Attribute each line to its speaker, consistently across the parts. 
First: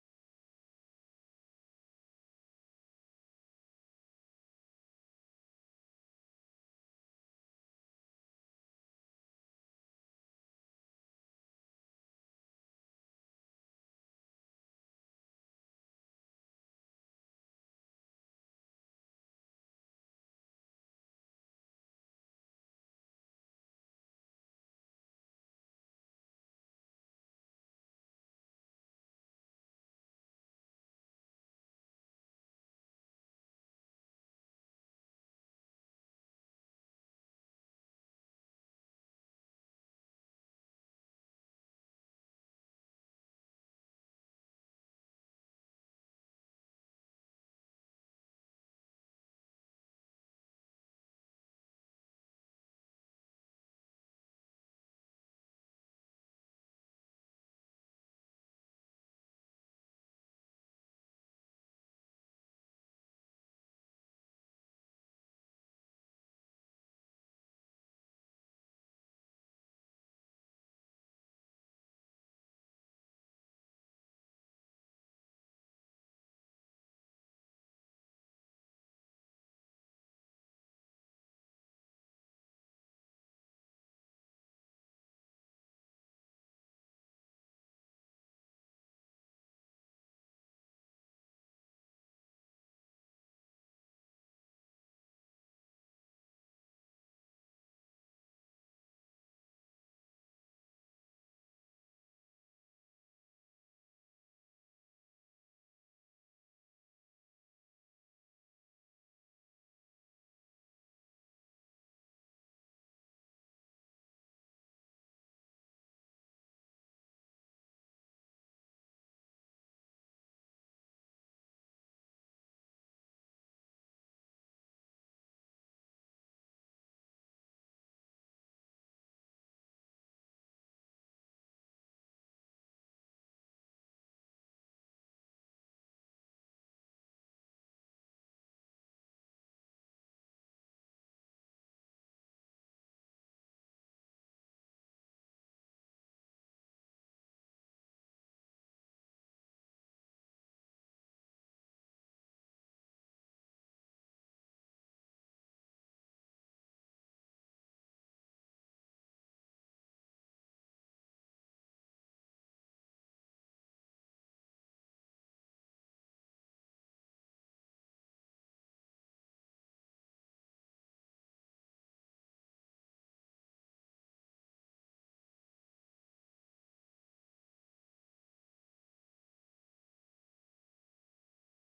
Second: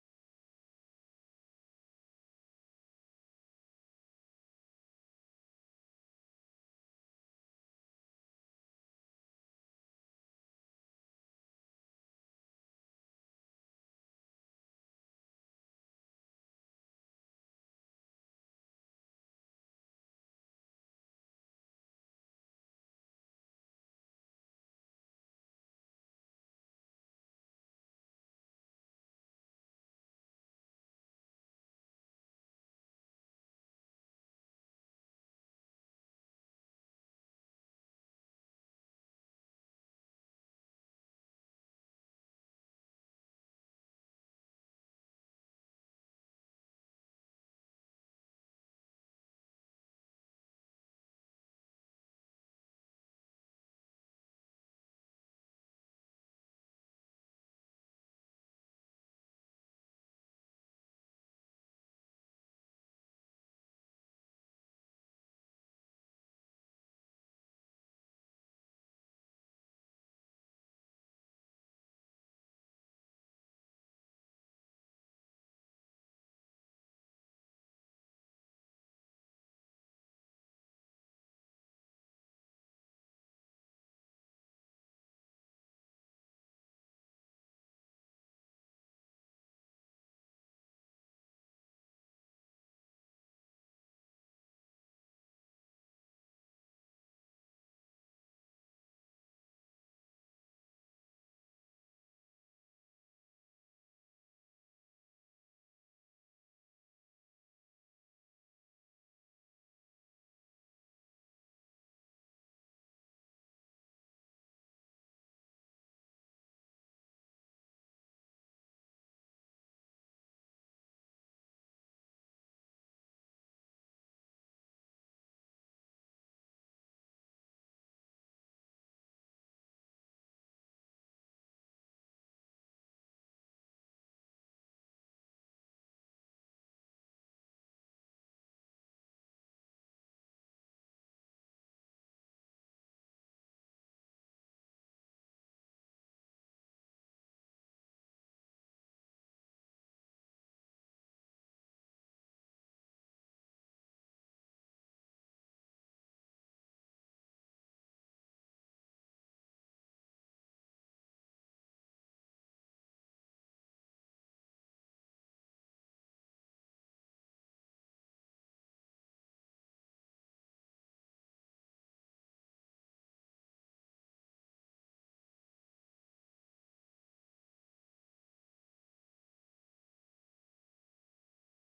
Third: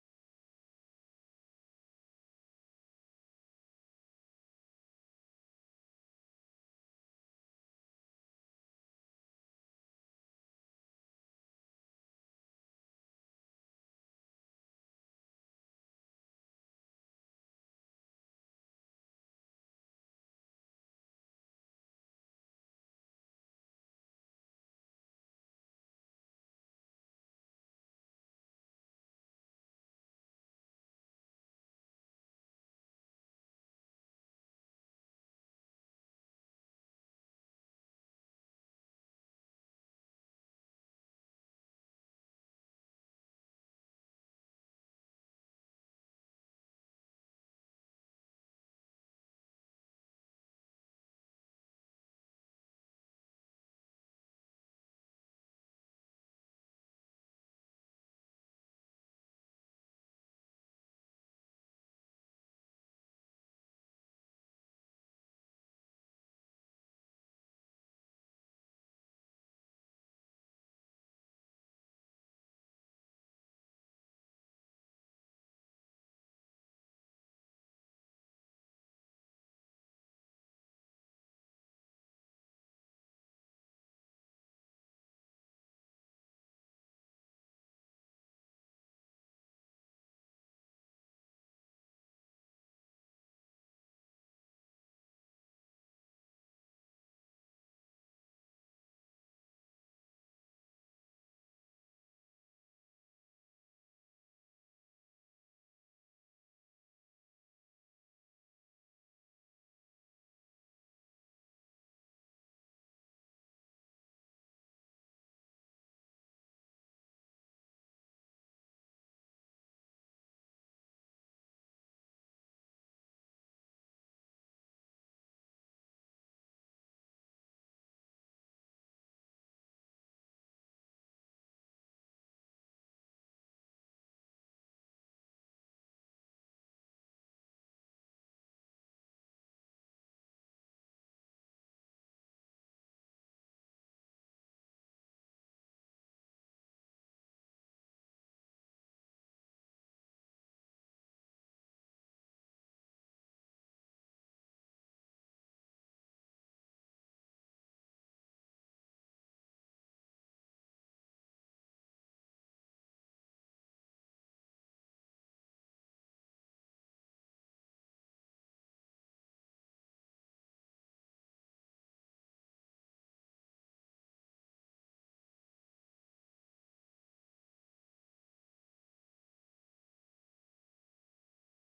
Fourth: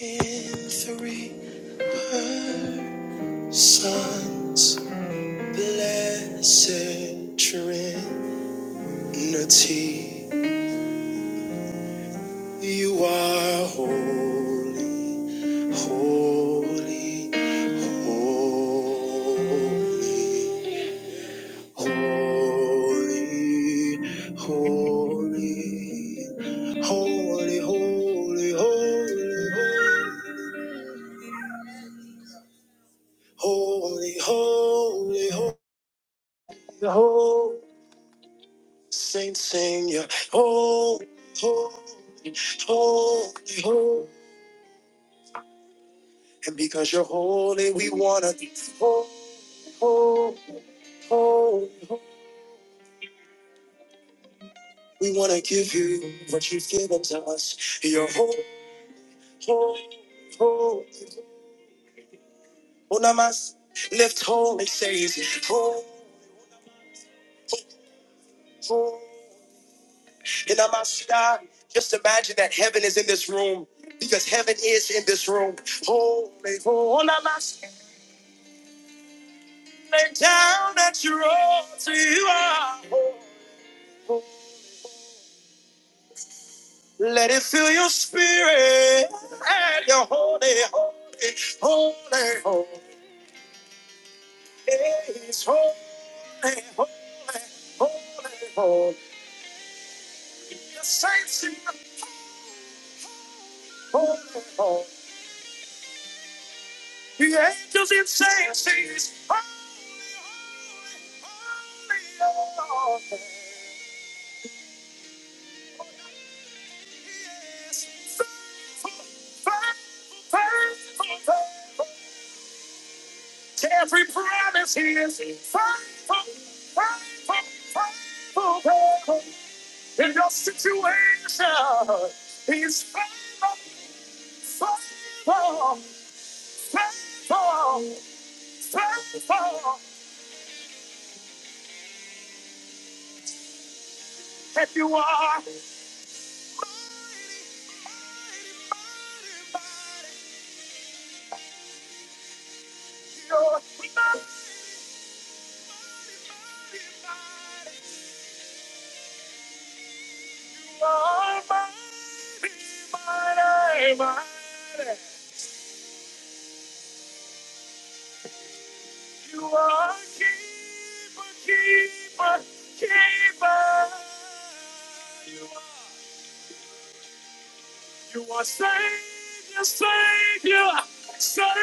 Speaker 1: In three persons, blessed Trinity, you are holy, holy, holy, holy, holy, holy, holy, holy, holy. Holy, holy, holy, holy, Saints sing your holy, holy, holy, holy. And because you're holy, we wanna be holy, holy, holy. We wanna give you what you've given to us. You're holy, holy, holy. Unamas, lift holy, says holy, holy. And I must stop. Just imagine that heaven is in this room because heaven is in this room. Holy, holy, Lay down at your altar, you are. Let it fill your spirit and your holy, holy, holy, holy. It's holy, holy, holy, holy. The saints sing holy, holy. The angels in saints sing holy, holy. holy. It's faithful, faithful, faithful, faithful. Every promise he is faithful, faithful, faithful, faithful. In your situation, he is faithful, faithful, faithful, faithful. If you are, you're almighty, mighty, mighty. You are a keeper, keeper, keeper. You are Savior, Savior, Savior.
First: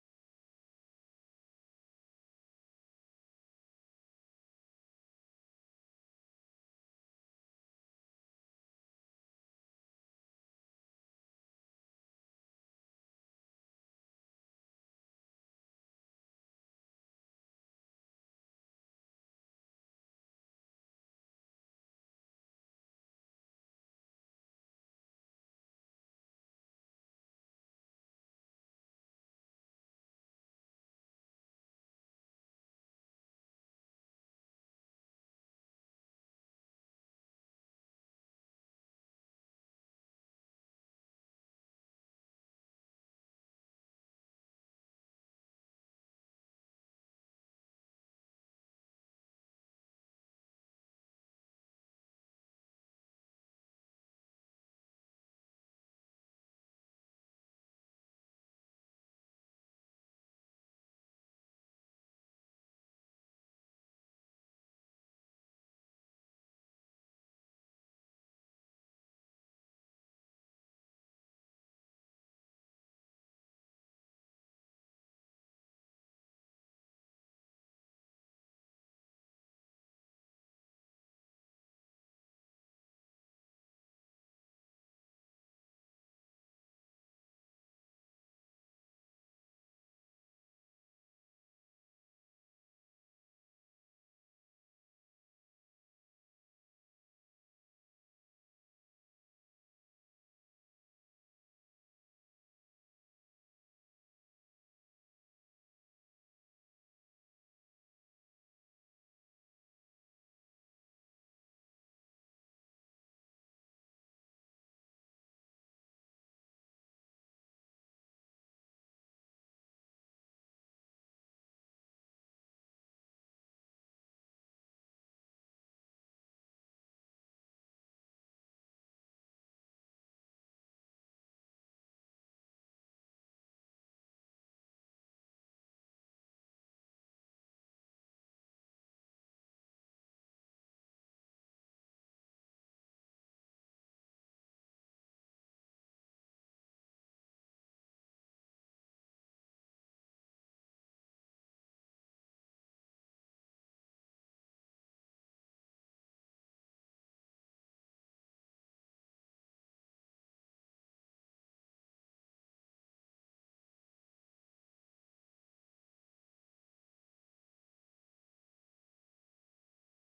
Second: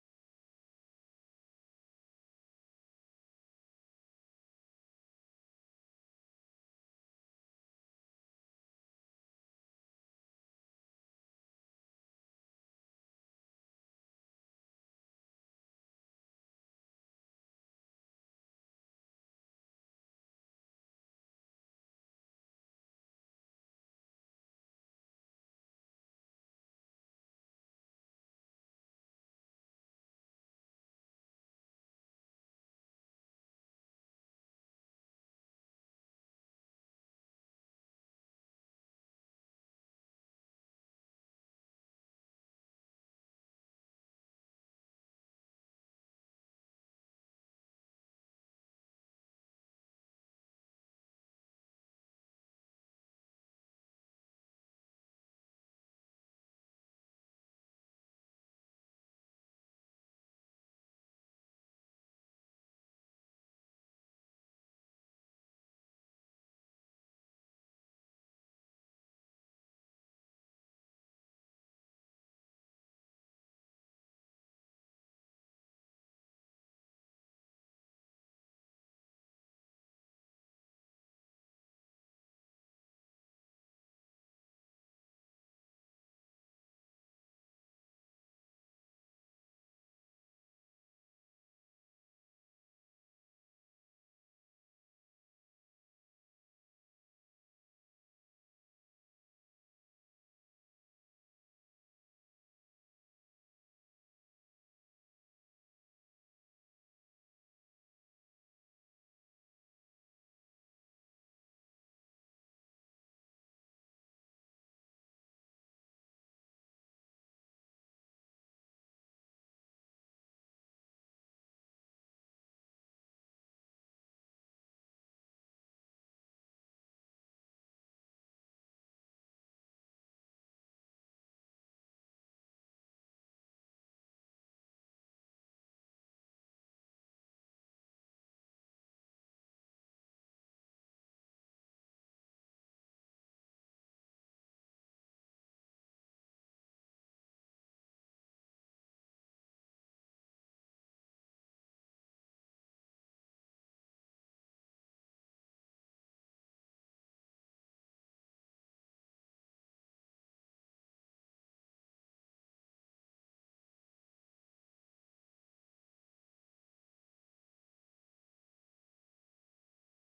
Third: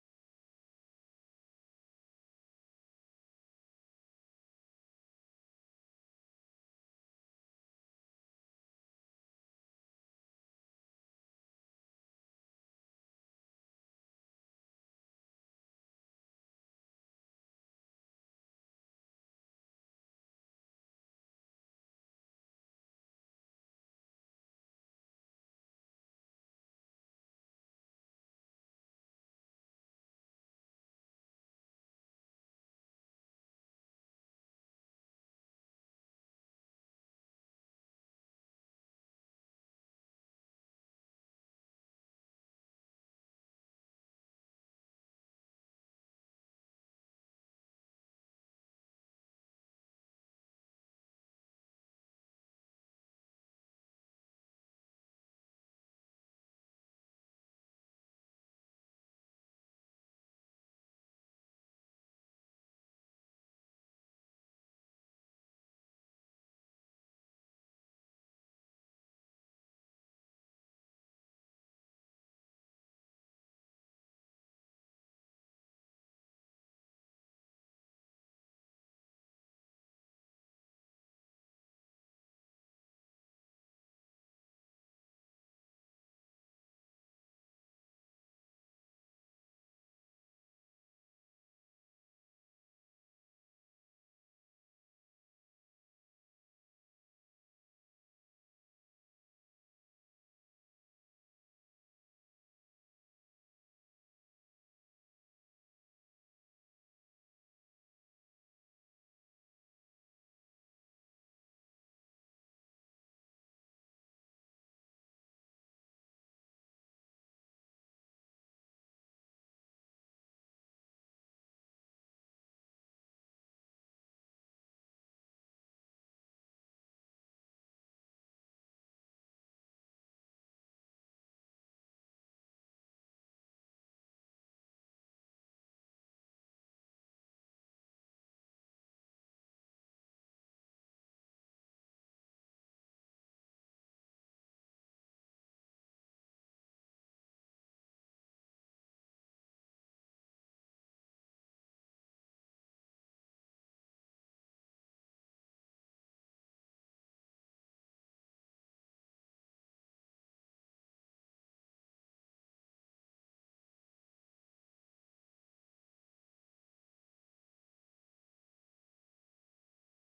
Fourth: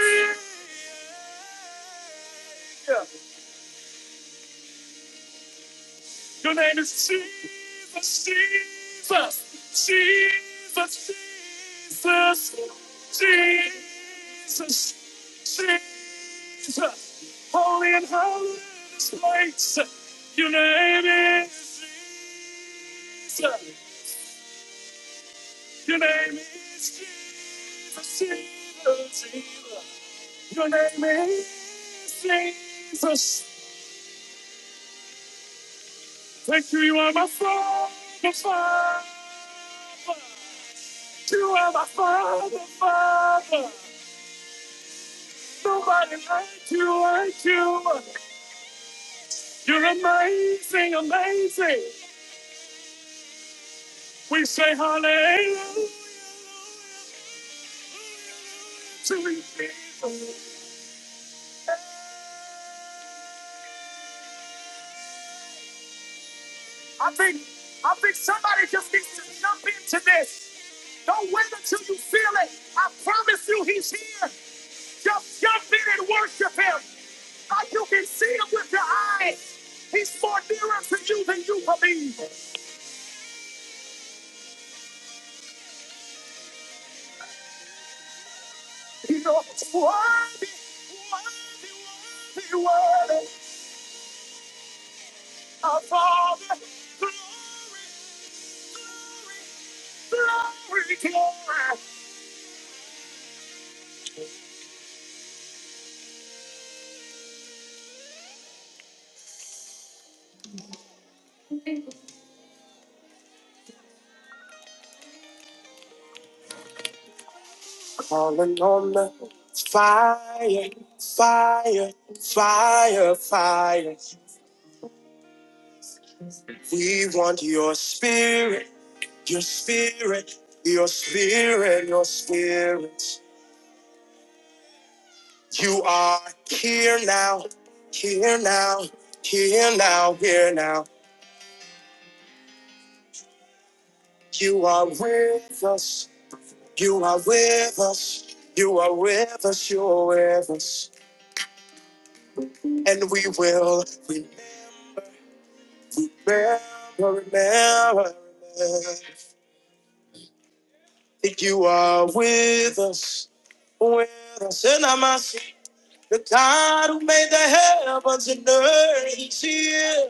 Speaker 1: Your name is Jesus, Jesus, Jesus, Jesus, Jesus, Jesus. Holy and holy is this place. Your name is Jesus. Your name is Jesus, Jesus, Jesus. Your name is Jesus. Thank you, you are my father, father. You are my father, father. Nobody like you, like you. You're amazing, amazing. We say hallelujah to you, Jesus. I think, I think somebody just needs to jump into this. Don't wait until you feel it. I promise you, he's here. Just jump in and worship him like you can see him with your eyes. He's more nearer to you than you believe. You know, it's worthy, you worthy of all the glory, glory. Calling on the fire, fire, fire, fire. We want your spirit, your spirit, your spirit, your spirit. You are here now, here now, here now, here now. You are with us. You are with us. You are with us. You are with us. And we will remember, remember remember, that you are with us. With us. And I must say, the God who made the heavens and earth is here.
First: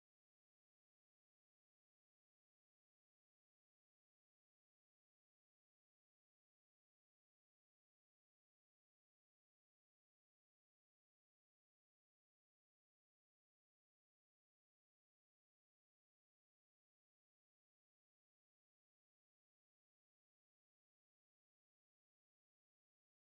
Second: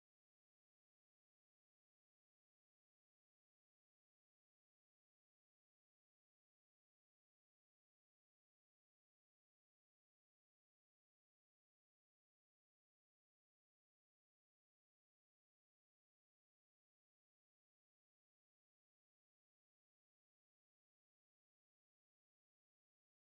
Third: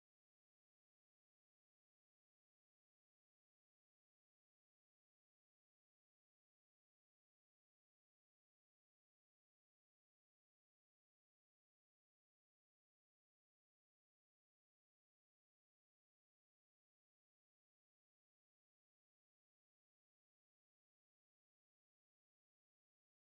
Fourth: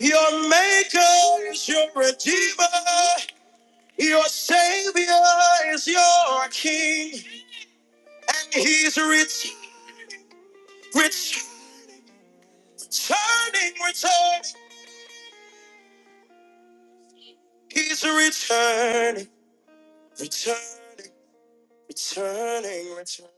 Speaker 1: Your maker is your redeemer. Your savior is your king. And he's rich, rich, returning, returning. He's returning, returning, returning, returning.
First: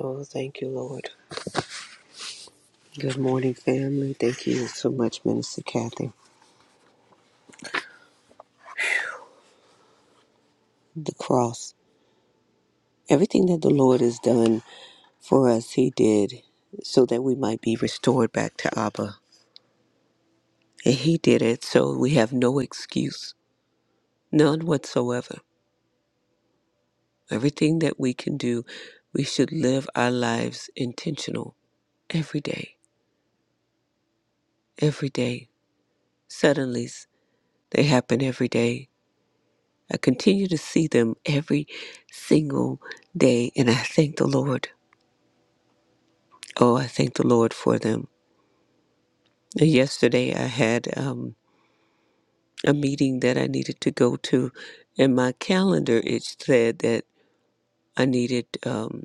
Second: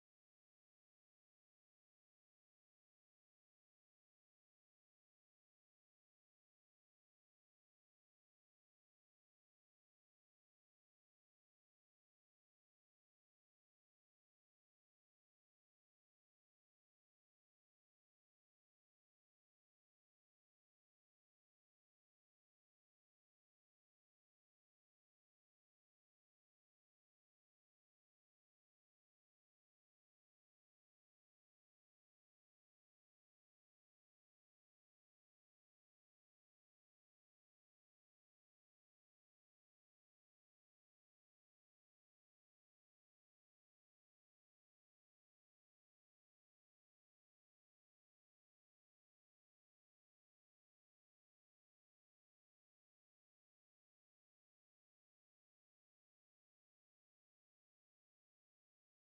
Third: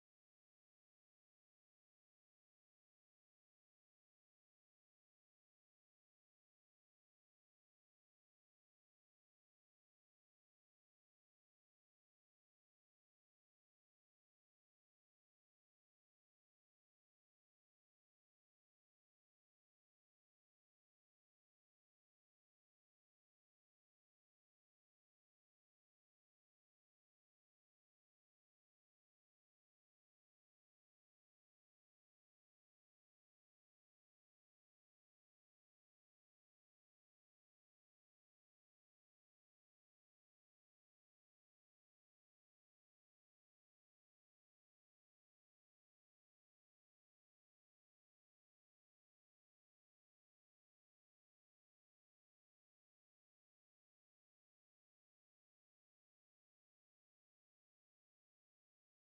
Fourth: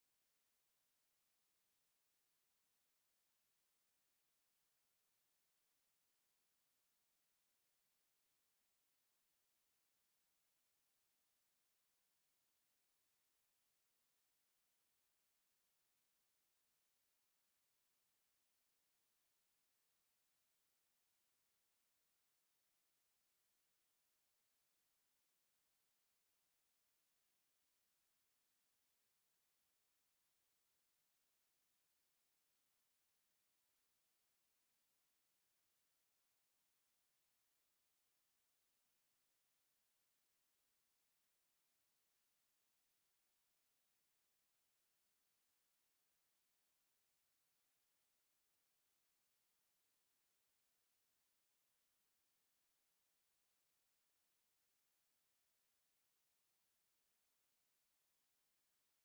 Speaker 2: Oh, thank you, Lord. Good morning, family. Thank you so much, Minister Kathy. The cross. Everything that the Lord has done for us, He did so that we might be restored back to Abba. And He did it so we have no excuse, none whatsoever. Everything that we can do, we should live our lives intentional every day, every day. Suddenlies, they happen every day I continue to see them every single day, and I thank the Lord. Oh, I thank the Lord for them. Yesterday, I had um, a meeting that I needed to go to, and my calendar it said that I needed. Um,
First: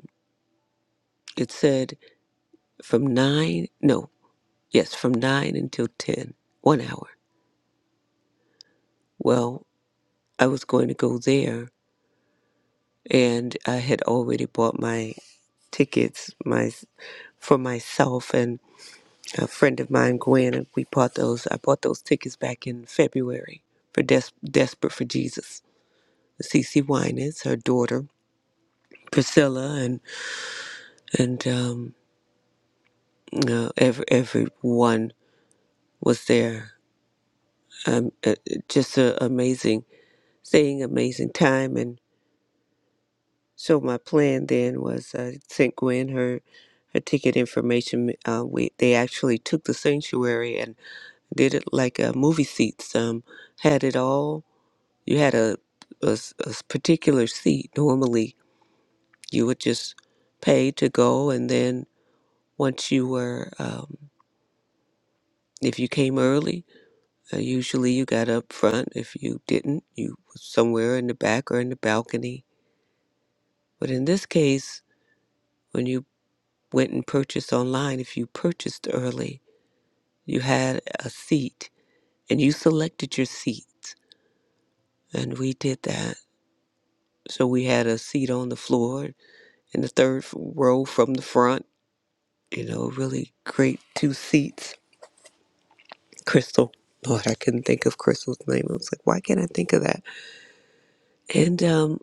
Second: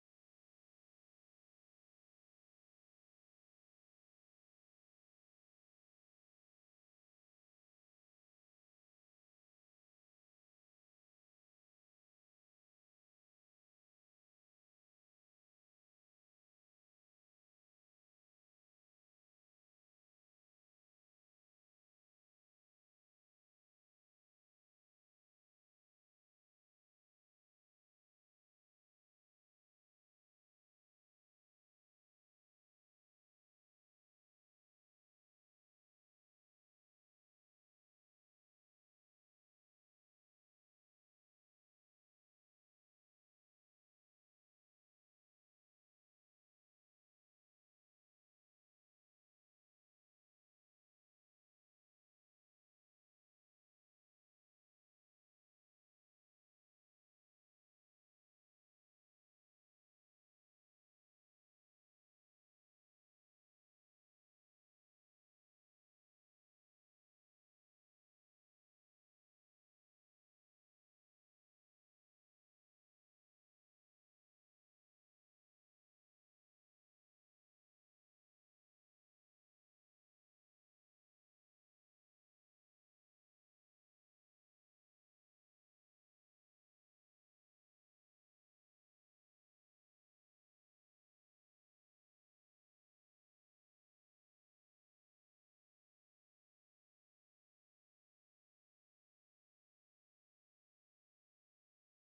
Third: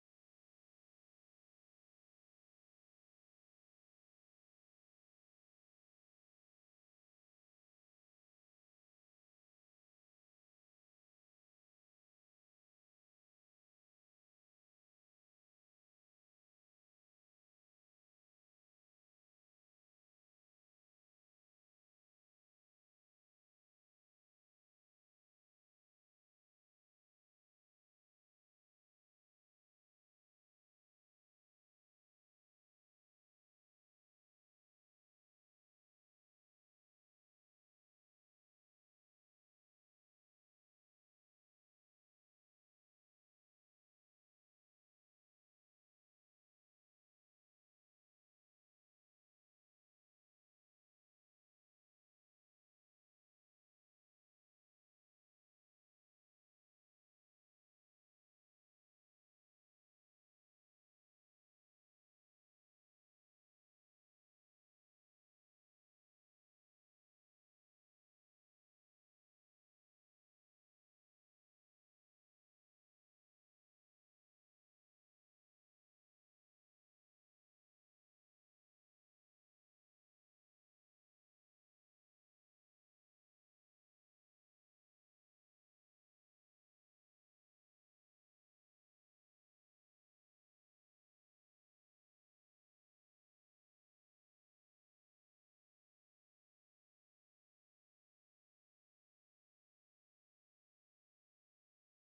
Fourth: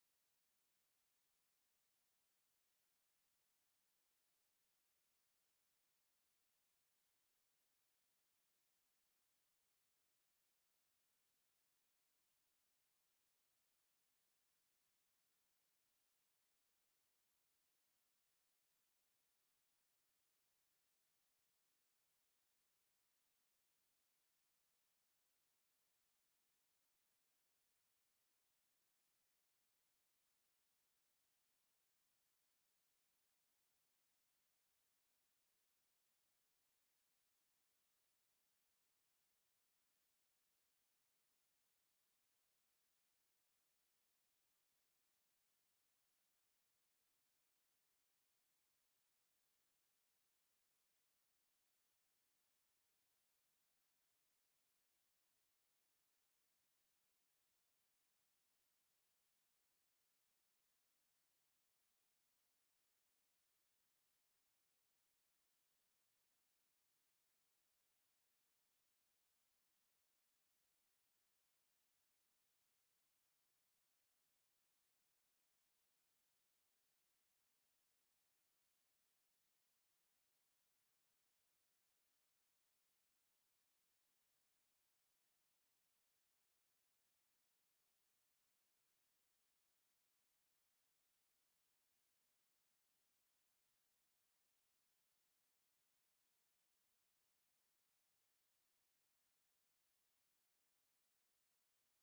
Speaker 2: it said from nine, no, yes, from nine until ten, one hour. Well, I was going to go there, and I had already bought my tickets, my for myself, and. a friend of mine, Gwen, and we bought those. I bought those tickets back in February for Des- Desperate for Jesus. Cece Winans, her daughter Priscilla, and and um, uh, every everyone was there. Um, uh, just a amazing, thing, amazing time. And so my plan then was I sent Gwen her her ticket information. Uh, we they actually took the sanctuary and did it like uh, movie seats. Um, had it all You had a, a s- a s- particular seat. Normally, you would just pay to go, and then once you were, um, if you came early, uh, usually you got up front. If you didn't, you was somewhere in the back or in the balcony. But in this case, when you went and purchased online, if you purchased early, you had a seat, and you selected your seat, and we did that. So we had a seat on the floor in the third row from the front you know, really great two seats. Crystal. Lord, I couldn't think of Crystal's name. I was like, why can't I think of that? And um,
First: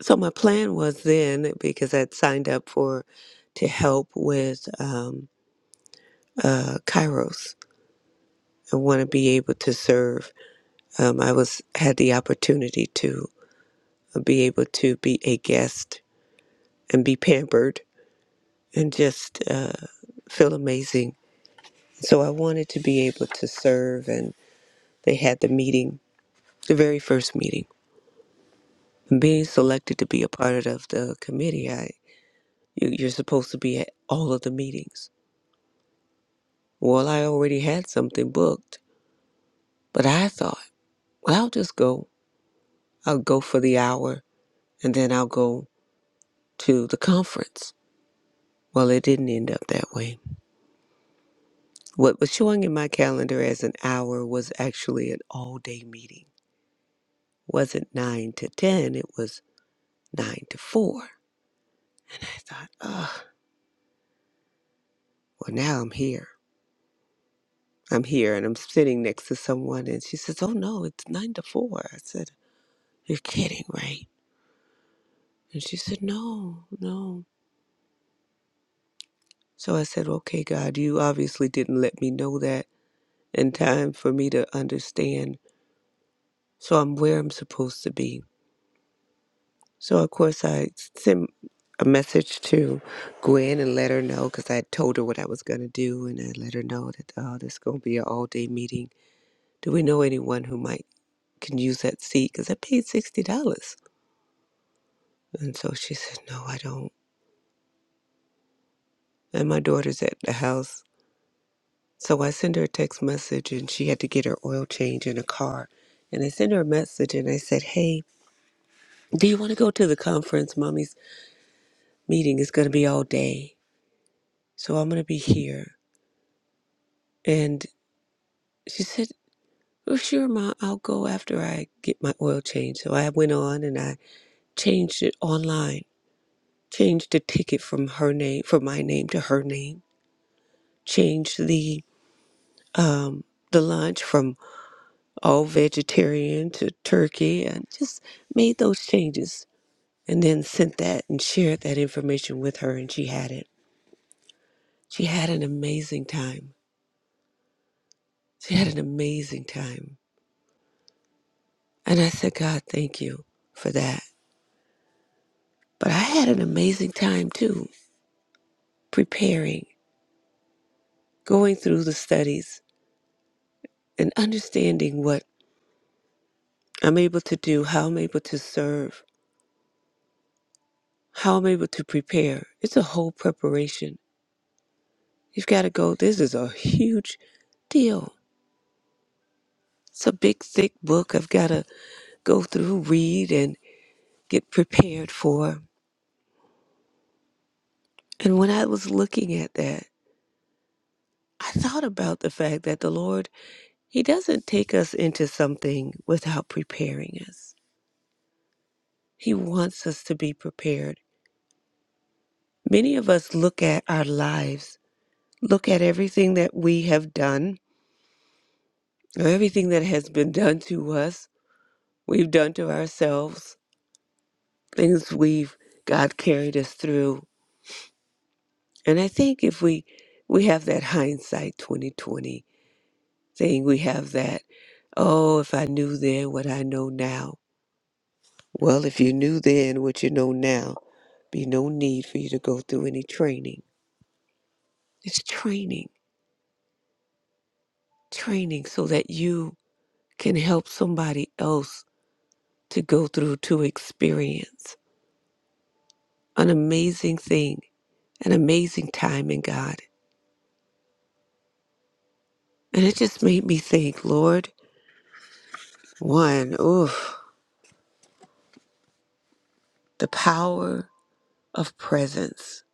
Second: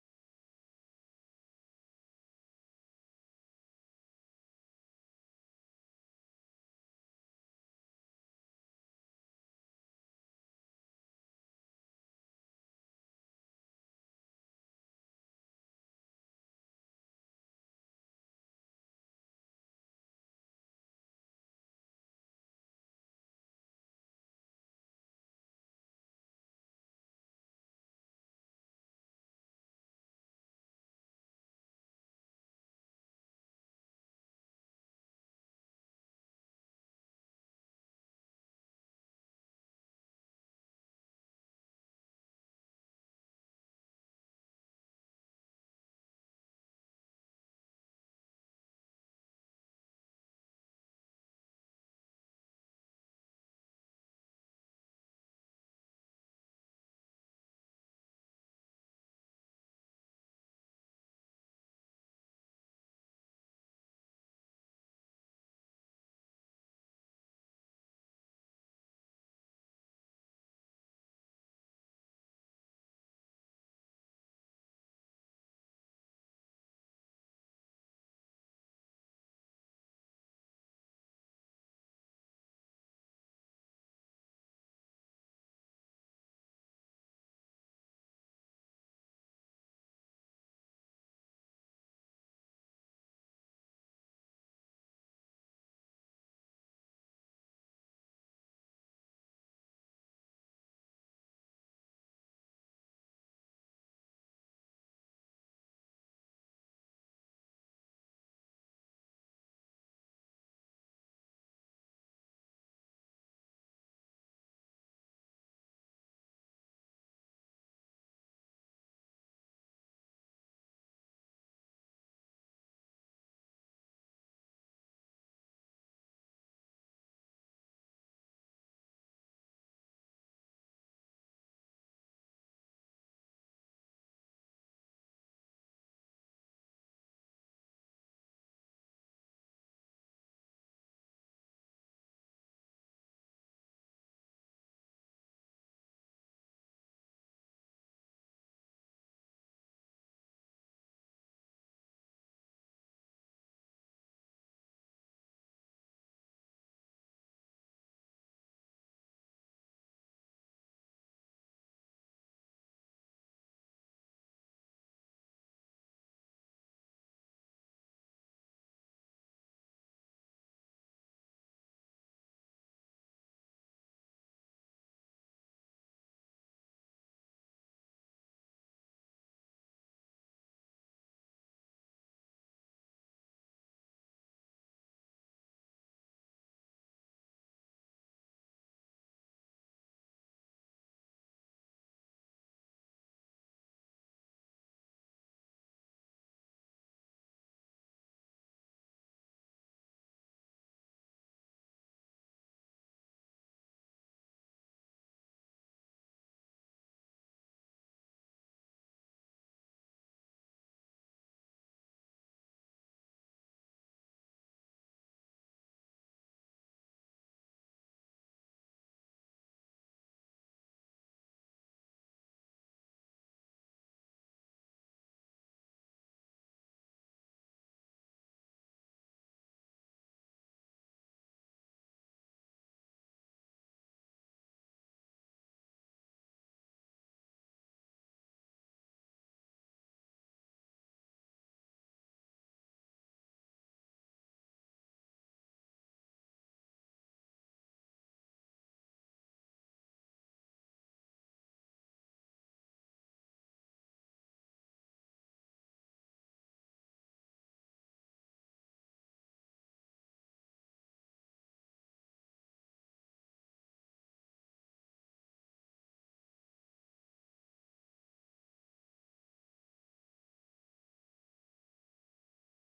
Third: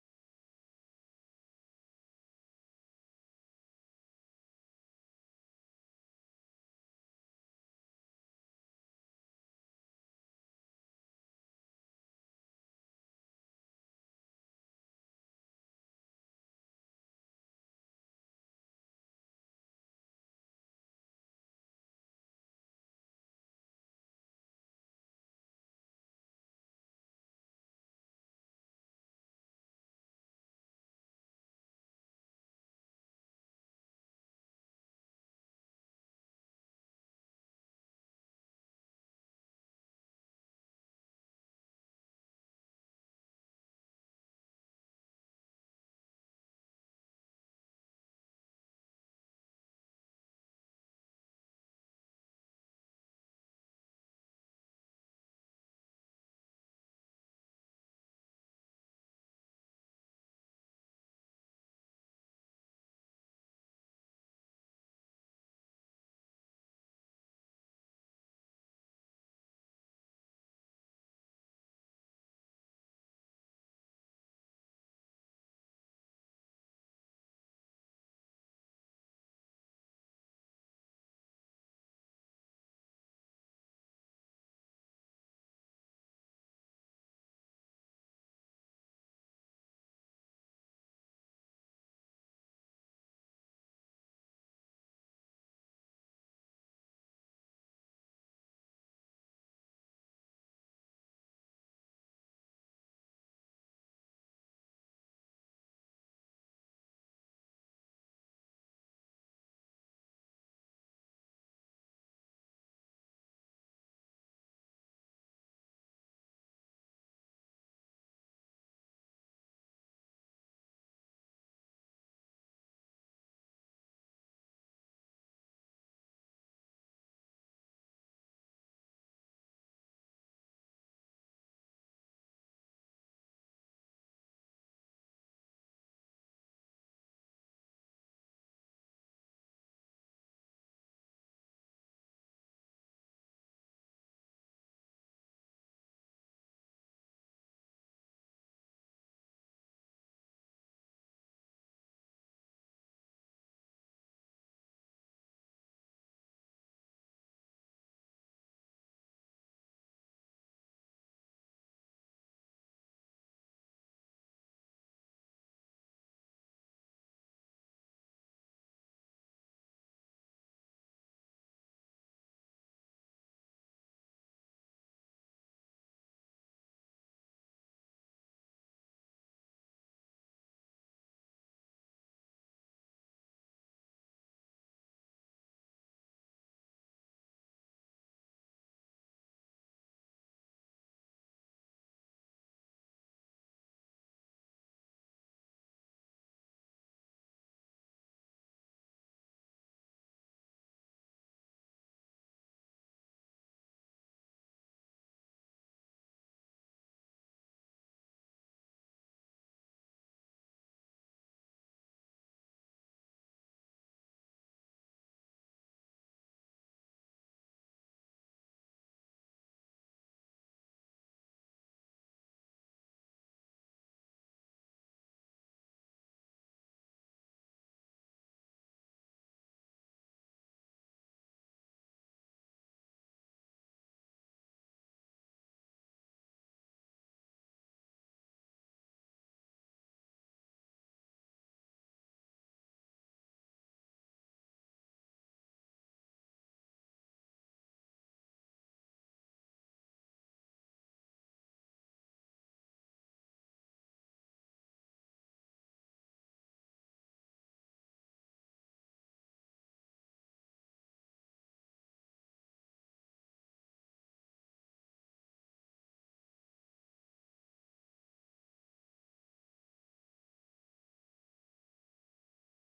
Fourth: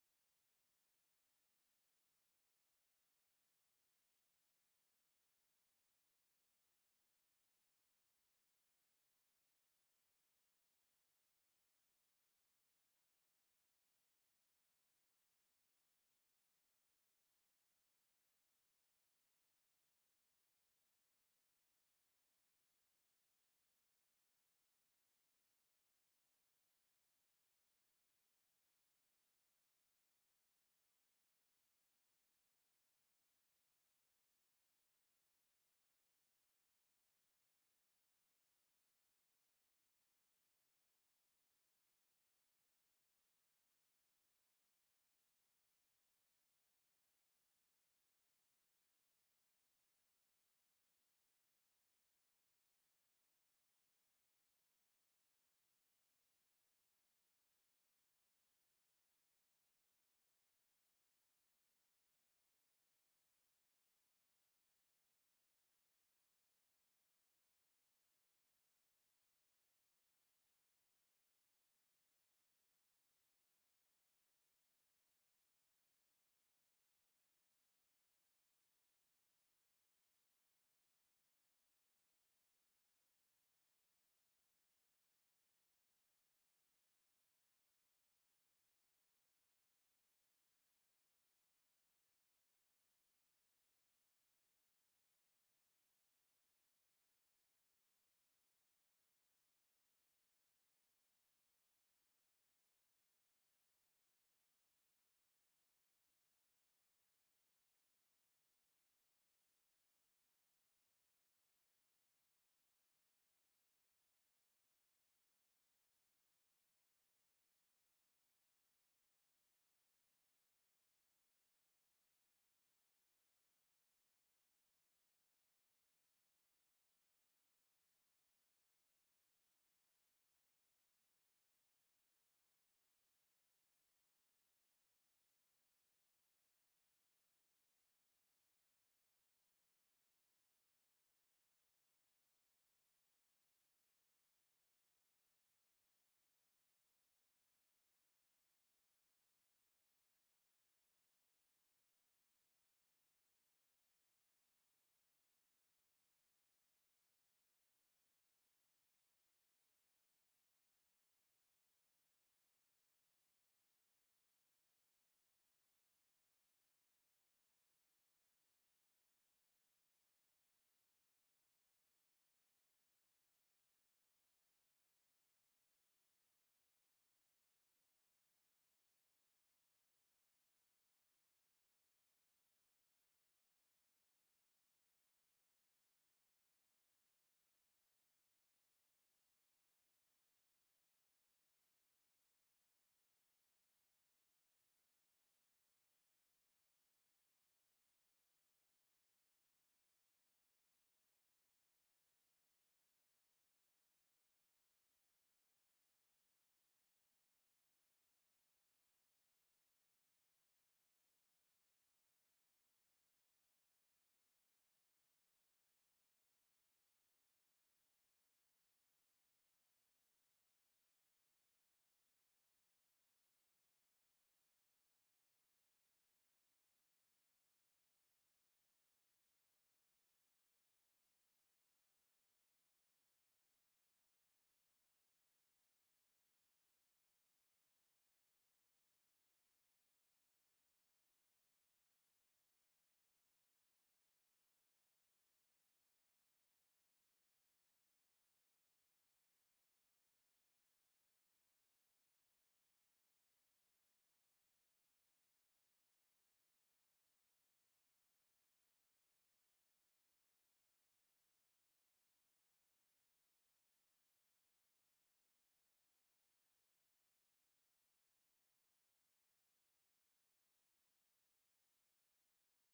Speaker 2: so my plan was then, because I'd signed up for to help with um, uh, Kairos. I want to be able to serve. Um, I was had the opportunity to uh, be able to be a guest and be pampered and just uh, feel amazing. So I wanted to be able to serve, and they had the meeting, the very first meeting being selected to be a part of the committee, I you, you're supposed to be at all of the meetings. Well, I already had something booked, but I thought, well, I'll just go. I'll go for the hour, and then I'll go to the conference. Well, it didn't end up that way. What was showing in my calendar as an hour was actually an all-day meeting. wasn't nine to ten. It was nine to four. I thought, oh, well, now I'm here. I'm here and I'm sitting next to someone and she says, Oh no, it's nine to four." I said, You're kidding, right? And she said, No, no. So I said, Okay, God, you obviously didn't let me know that in time for me to understand. So I'm where I'm supposed to be. So of course I sent a message to Gwen and let her know because I had told her what I was going to do and I let her know that oh, this is going to be an all day meeting. Do we know anyone who might can use that seat? Because I paid sixty dollars. And so she said, No, I don't. And my daughter's at the house. So I sent her a text message and she had to get her oil change in a car. And I sent her a message and I said, Hey, do you want to go to the conference? Mommy's meeting is going to be all day. So I'm going to be here. And she said, Well, sure, Ma, I'll go after I get my oil change. So I went on and I changed it online, changed the ticket from her name, from my name to her name, changed the, um, the lunch from all vegetarian to turkey and just made those changes and then sent that and shared that information with her and she had it. She had an amazing time. She had an amazing time. And I said, God, thank you for that. But I had an amazing time too, preparing, going through the studies and understanding what I'm able to do, how I'm able to serve, how I'm able to prepare. It's a whole preparation. You've got to go. This is a huge deal It's a big, thick book I've got to go through, read, and get prepared for. And when I was looking at that, I thought about the fact that the Lord, He doesn't take us into something without preparing us. He wants us to be prepared. Many of us look at our lives, look at everything that we have done, or everything that has been done to us, we've done to ourselves, things we've God carried us through, And I think if we we have that hindsight 2020 thing, we have that, oh, if I knew then what I know now. Well, if you knew then what you know now, be no need for you to go through any training. It's training, training so that you can help somebody else to go through to experience an amazing thing, an amazing time in God. And it just made me think, Lord, one, oof, the power of presence,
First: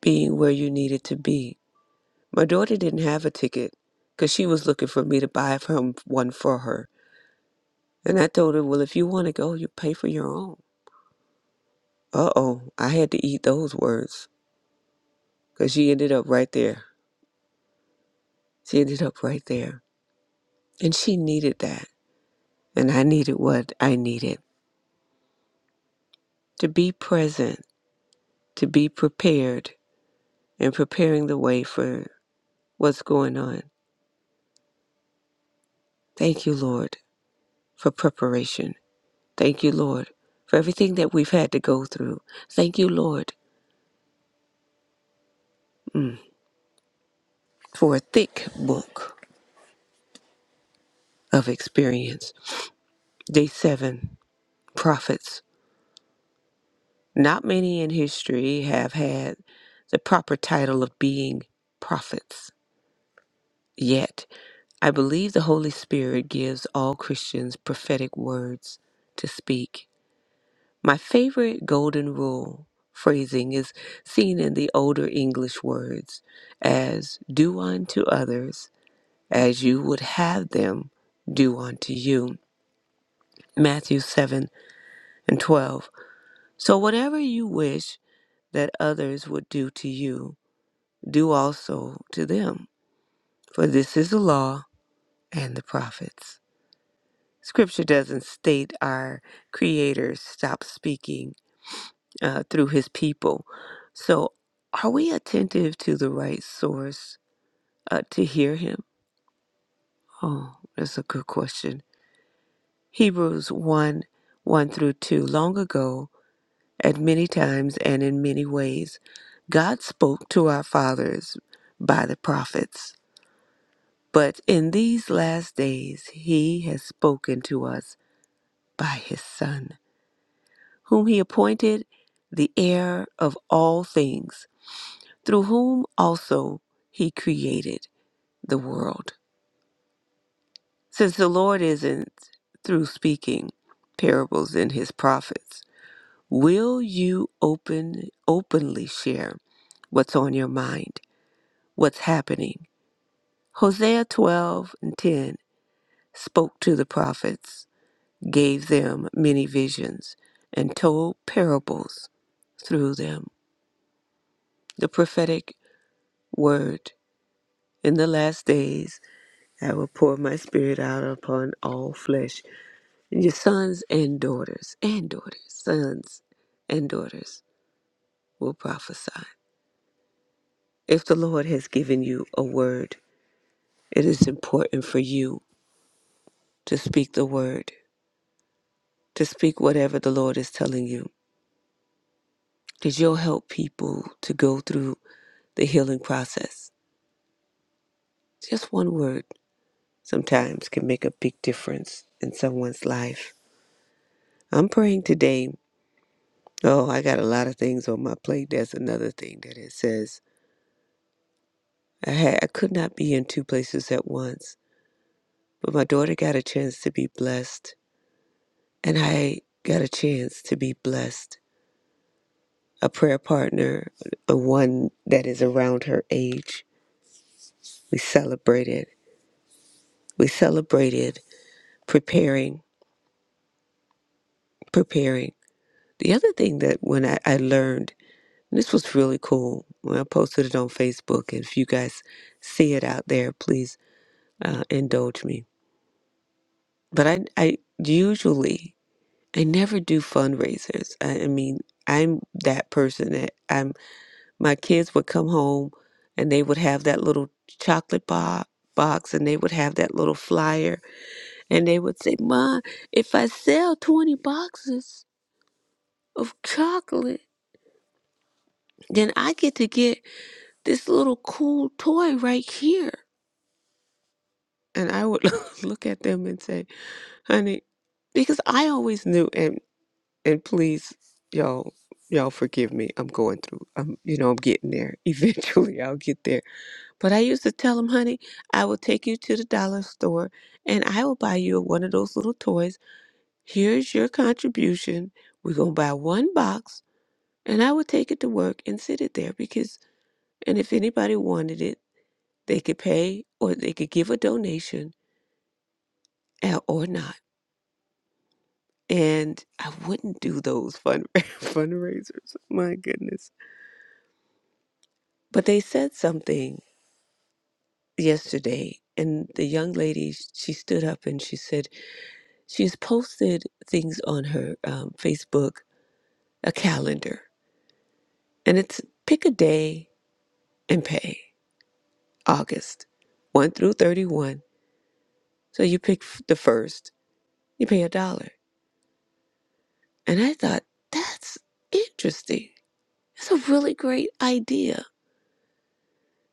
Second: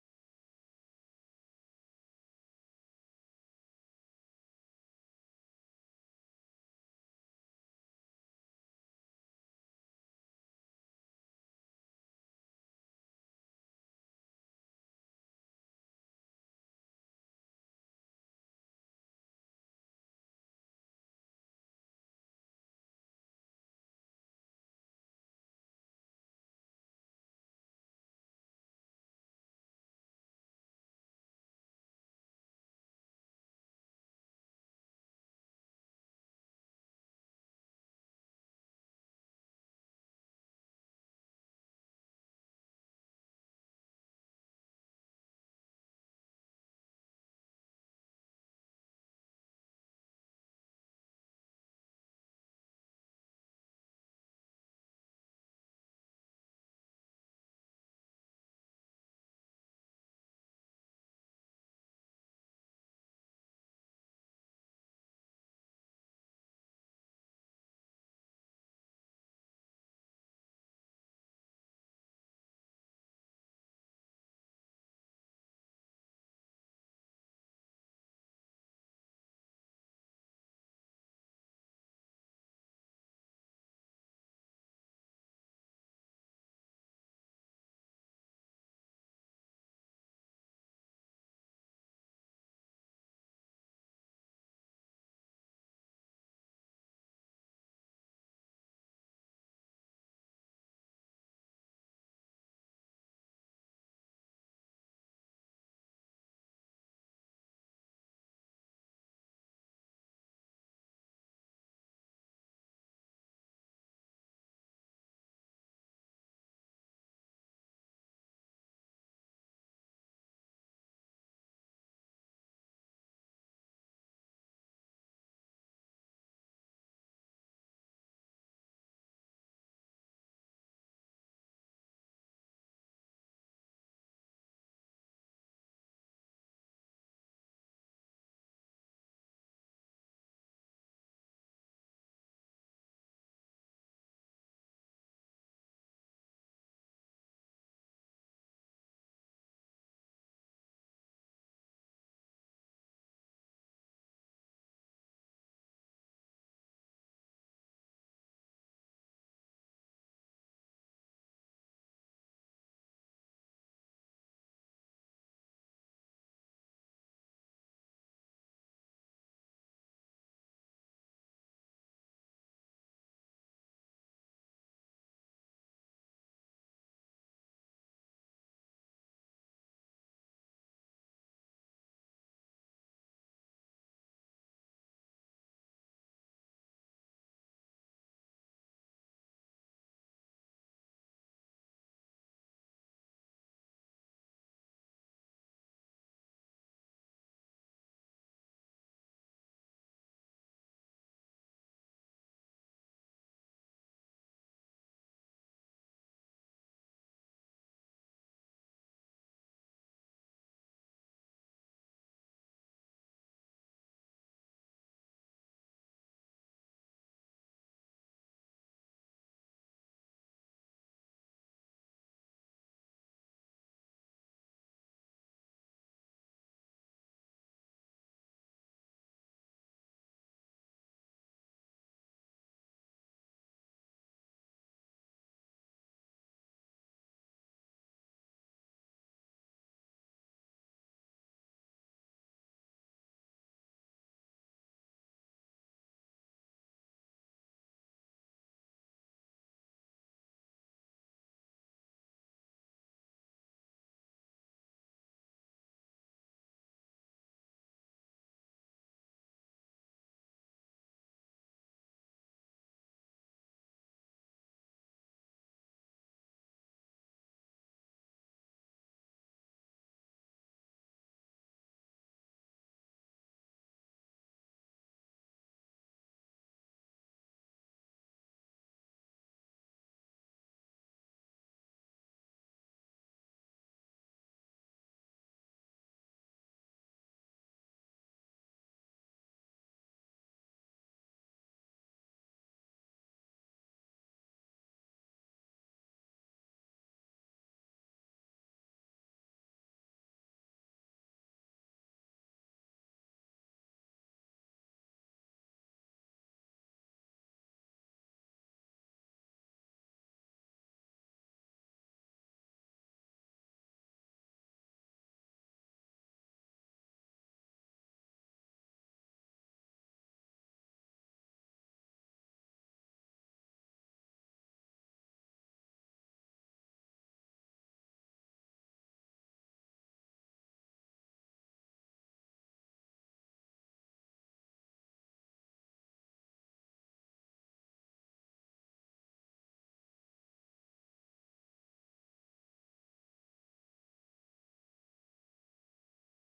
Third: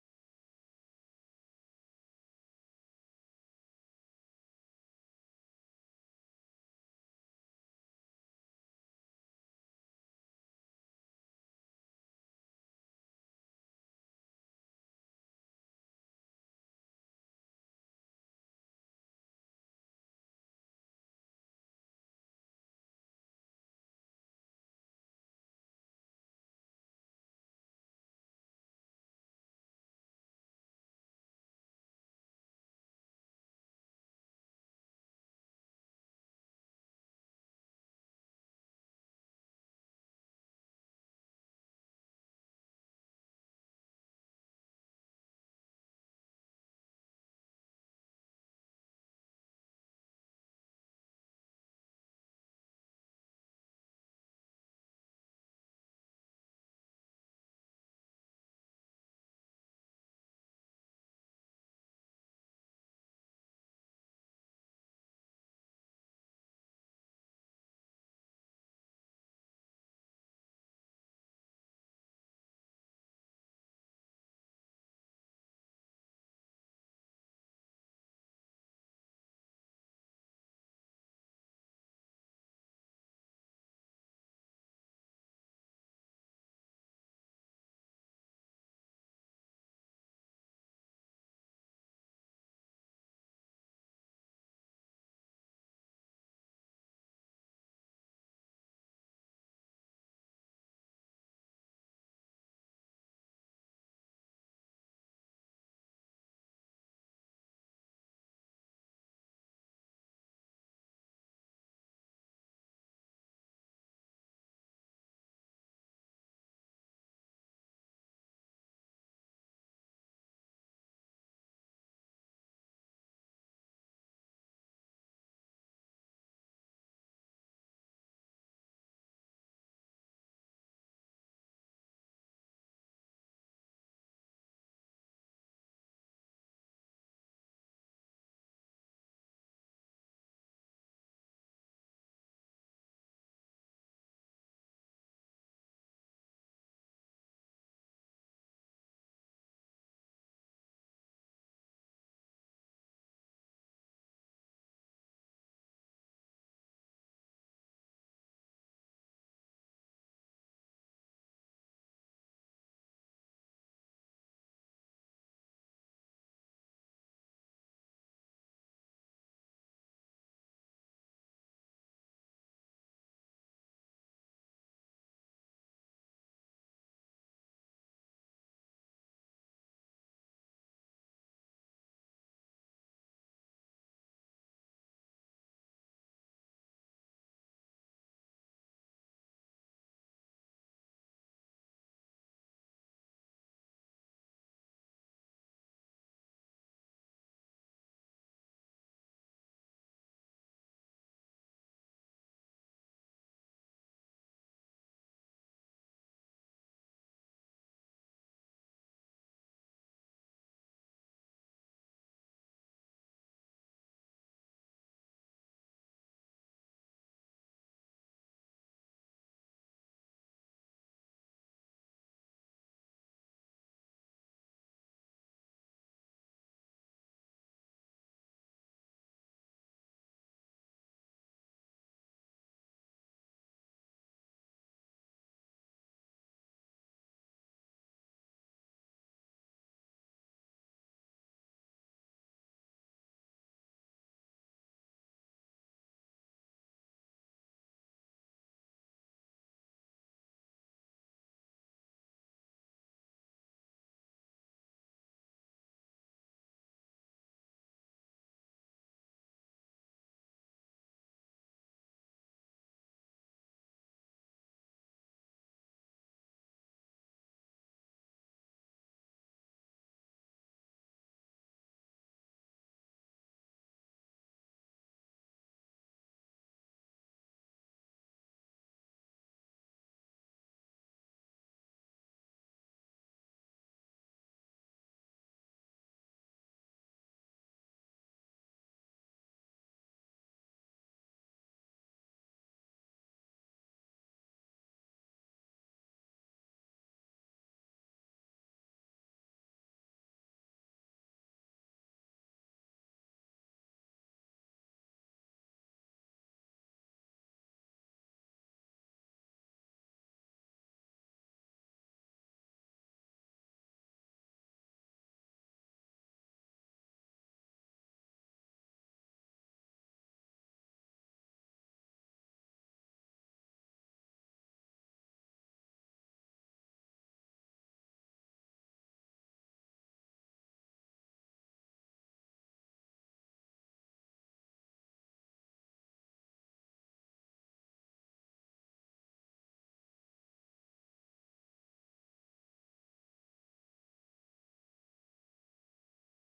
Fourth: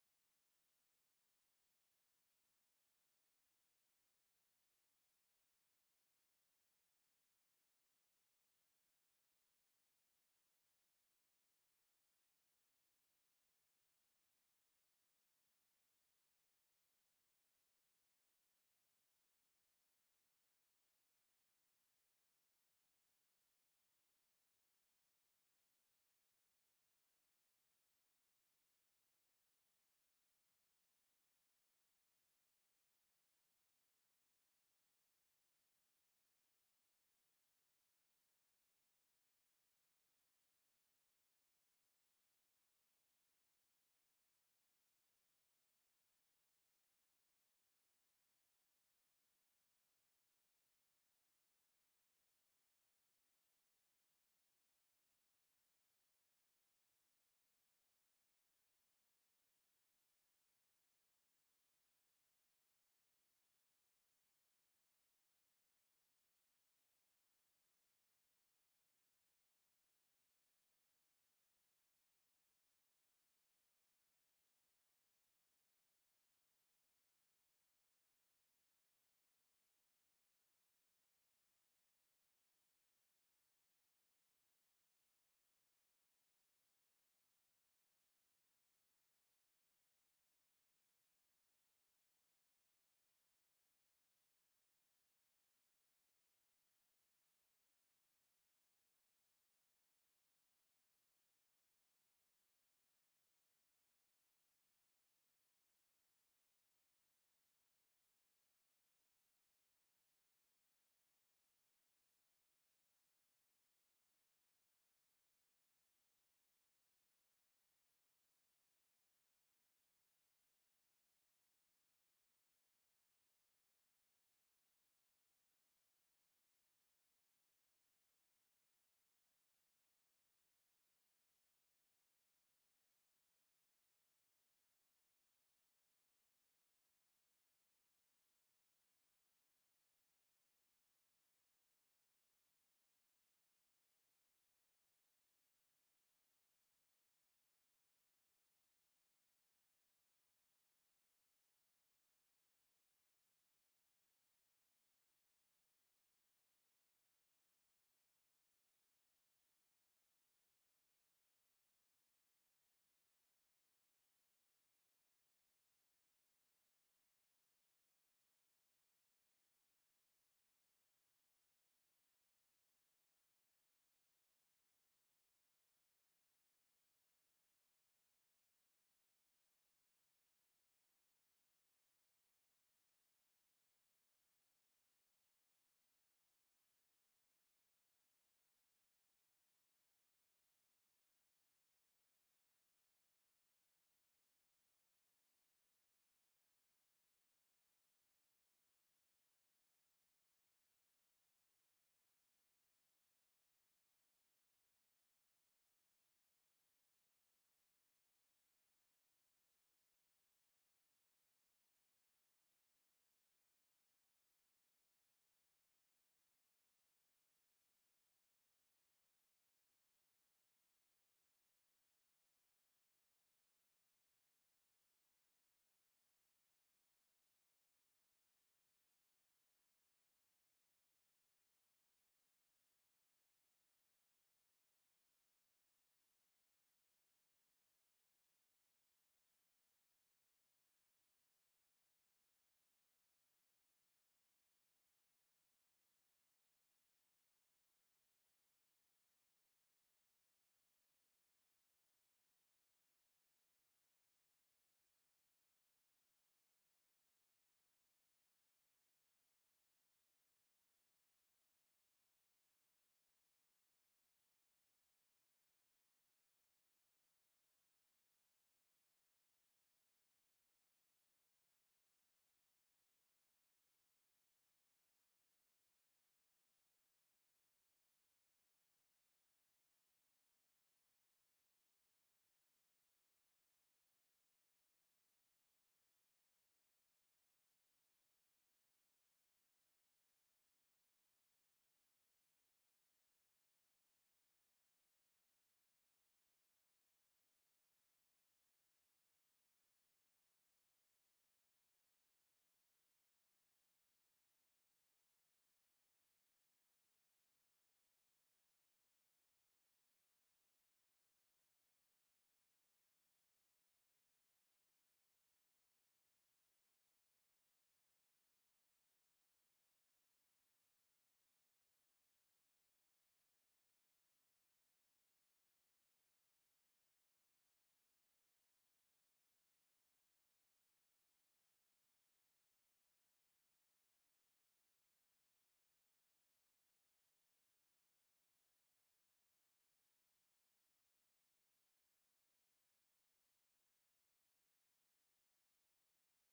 Speaker 2: being where you needed to be. My daughter didn't have a ticket because she was looking for me to buy from one for her. And I told her, well, if you want to go, you pay for your own. Uh oh, I had to eat those words because she ended up right there. She ended up right there. And she needed that. And I needed what I needed to be present, to be prepared, and preparing the way for what's going on. Thank you, Lord, for preparation. Thank you, Lord, for everything that we've had to go through. Thank you, Lord, mm, for a thick book of experience. Day seven, prophets. Not many in history have had the proper title of being prophets. Yet, I believe the Holy Spirit gives all Christians prophetic words to speak. My favorite golden rule phrasing is seen in the older English words as do unto others as you would have them do unto you. Matthew 7 and 12. So whatever you wish that others would do to you, do also to them. For this is the law and the prophets. Scripture doesn't state our Creator stops speaking uh, through his people. So are we attentive to the right source uh, to hear him? Oh, that's a good question. Hebrews 1 1 through 2. Long ago, At many times and in many ways, God spoke to our fathers by the prophets, but in these last days, He has spoken to us by His Son, whom He appointed the heir of all things, through whom also He created the world. Since the Lord isn't through speaking parables in His prophets, will you open openly share what's on your mind? what's happening. Hosea 12 and 10 spoke to the prophets, gave them many visions, and told parables through them. The prophetic word in the last days, I will pour my spirit out upon all flesh. And your sons and daughters, and daughters, sons and daughters will prophesy. If the Lord has given you a word, it is important for you to speak the word to speak whatever the Lord is telling you because you'll help people to go through the healing process. Just one word sometimes can make a big difference in someone's life. I'm praying today. Oh, I got a lot of things on my plate. That's another thing that it says. I, had, I could not be in two places at once, but my daughter got a chance to be blessed, and I got a chance to be blessed. A prayer partner, the one that is around her age. We celebrated we celebrated preparing, preparing. The other thing that when I, I learned, and this was really cool, when I posted it on Facebook, and if you guys see it out there, please uh, indulge me. But I, I usually, I never do fundraisers. I, I mean, I'm that person that I'm. My kids would come home, and they would have that little chocolate bar box, and they would have that little flyer, and they would say, "Ma, if I sell twenty boxes." of chocolate. Then I get to get this little cool toy right here. And I would look at them and say, honey, because I always knew and and please y'all y'all forgive me. I'm going through. I'm you know, I'm getting there. Eventually I'll get there. But I used to tell them, honey, I will take you to the dollar store and I will buy you one of those little toys. Here's your contribution. We're gonna buy one box and I would take it to work and sit it there because And if anybody wanted it, they could pay or they could give a donation uh, or not. And I wouldn't do those fund- fundraisers. My goodness. But they said something yesterday, and the young lady, she stood up and she said, she's posted things on her um, Facebook, a calendar. And it's pick a day and pay, August 1 through 31. So you pick f- the first, you pay a dollar. And I thought, that's interesting. It's a really great idea.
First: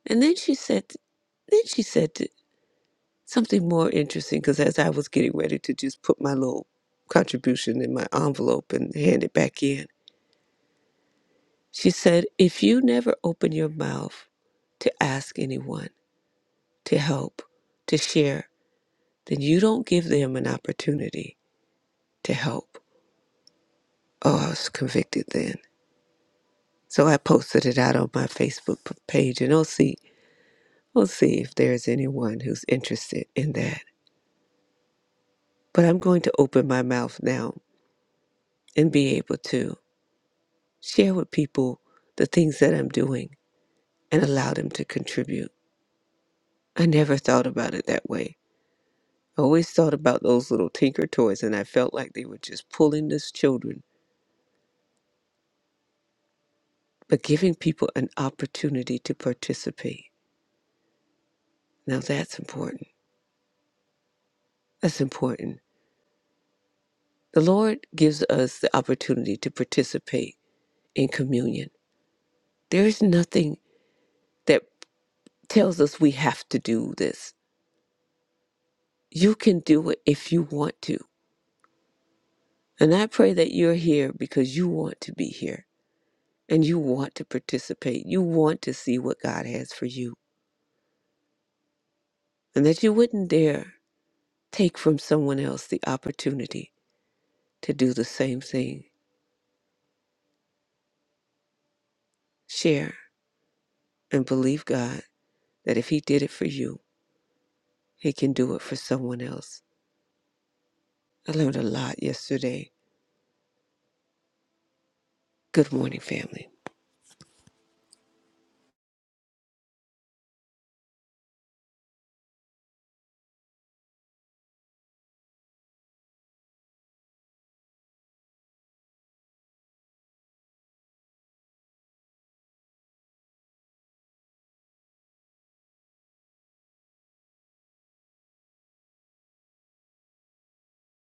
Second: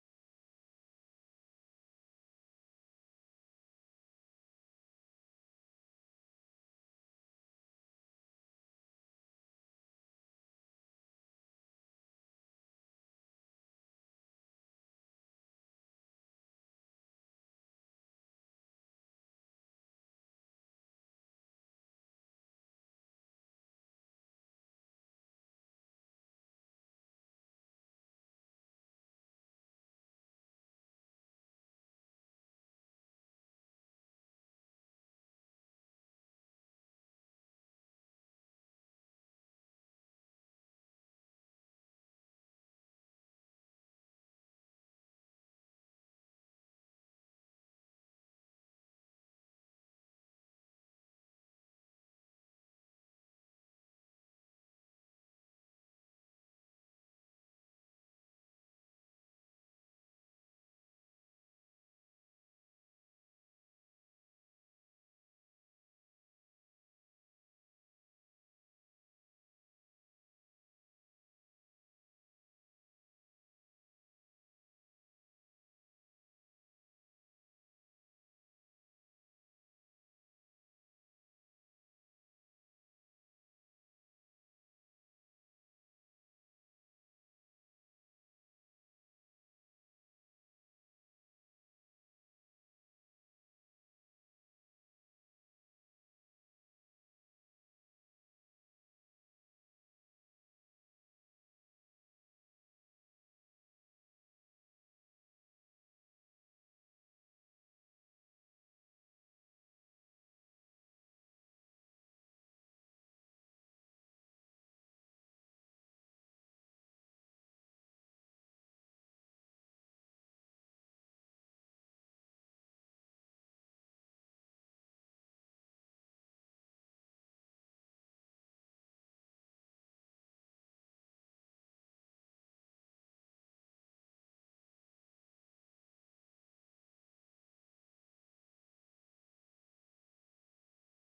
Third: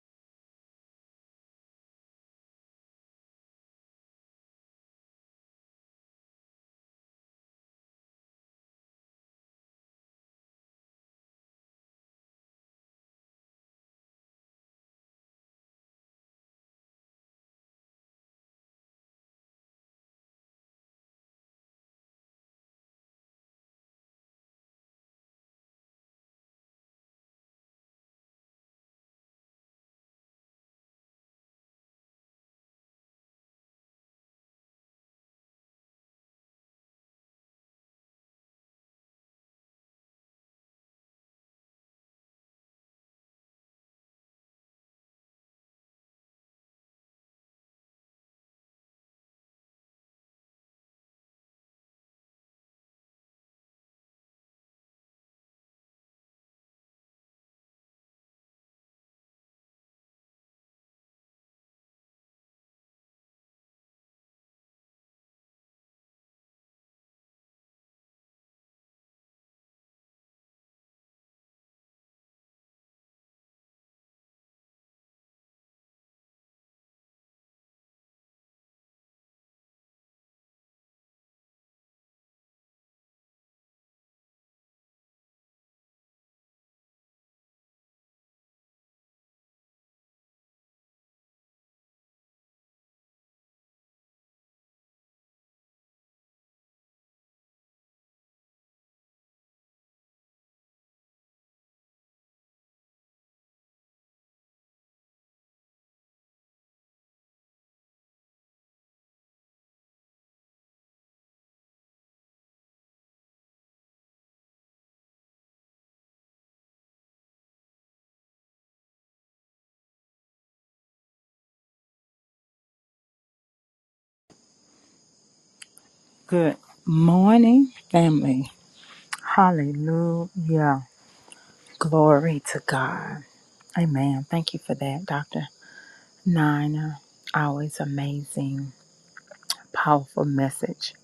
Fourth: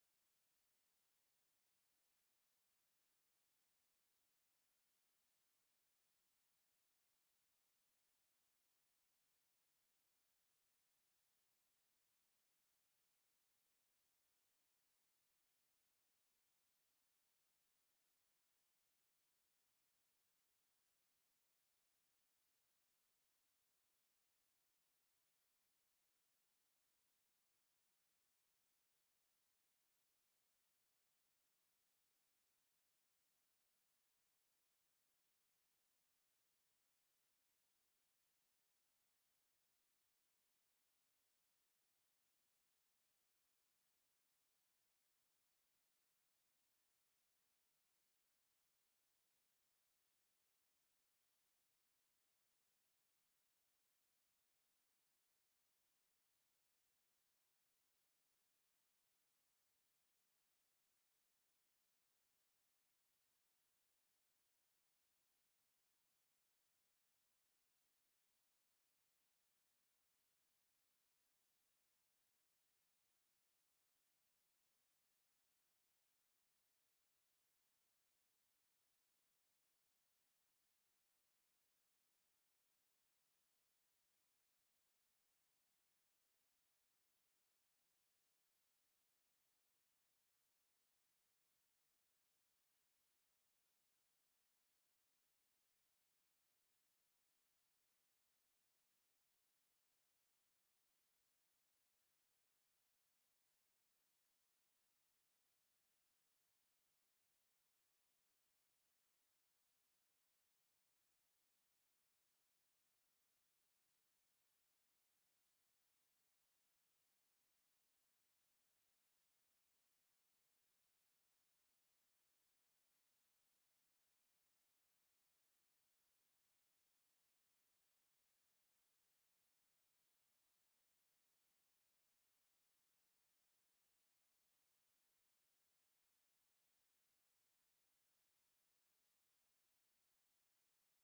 Speaker 2: And then she said, then she said t- something more interesting because as I was getting ready to just put my little contribution in my envelope and hand it back in, she said, if you never open your mouth to ask anyone to help, to share, then you don't give them an opportunity to help. Oh, I was convicted then. So I posted it out on my Facebook p- page, and OC. We'll see if there's anyone who's interested in that. But I'm going to open my mouth now and be able to share with people the things that I'm doing and allow them to contribute. I never thought about it that way. I always thought about those little tinker toys and I felt like they were just pulling us children, but giving people an opportunity to participate. Now that's important. That's important. The Lord gives us the opportunity to participate in communion. There is nothing that tells us we have to do this. You can do it if you want to. And I pray that you're here because you want to be here and you want to participate. You want to see what God has for you. And that you wouldn't dare take from someone else the opportunity to do the same thing. Share and believe God that if He did it for you, He can do it for someone else. I learned a lot yesterday. Good morning, family.
Speaker 3: Good morning, family. Hallelujah. Glory to God. Amen. Thank you for that, Dr. Nina. Always amazing, powerful message,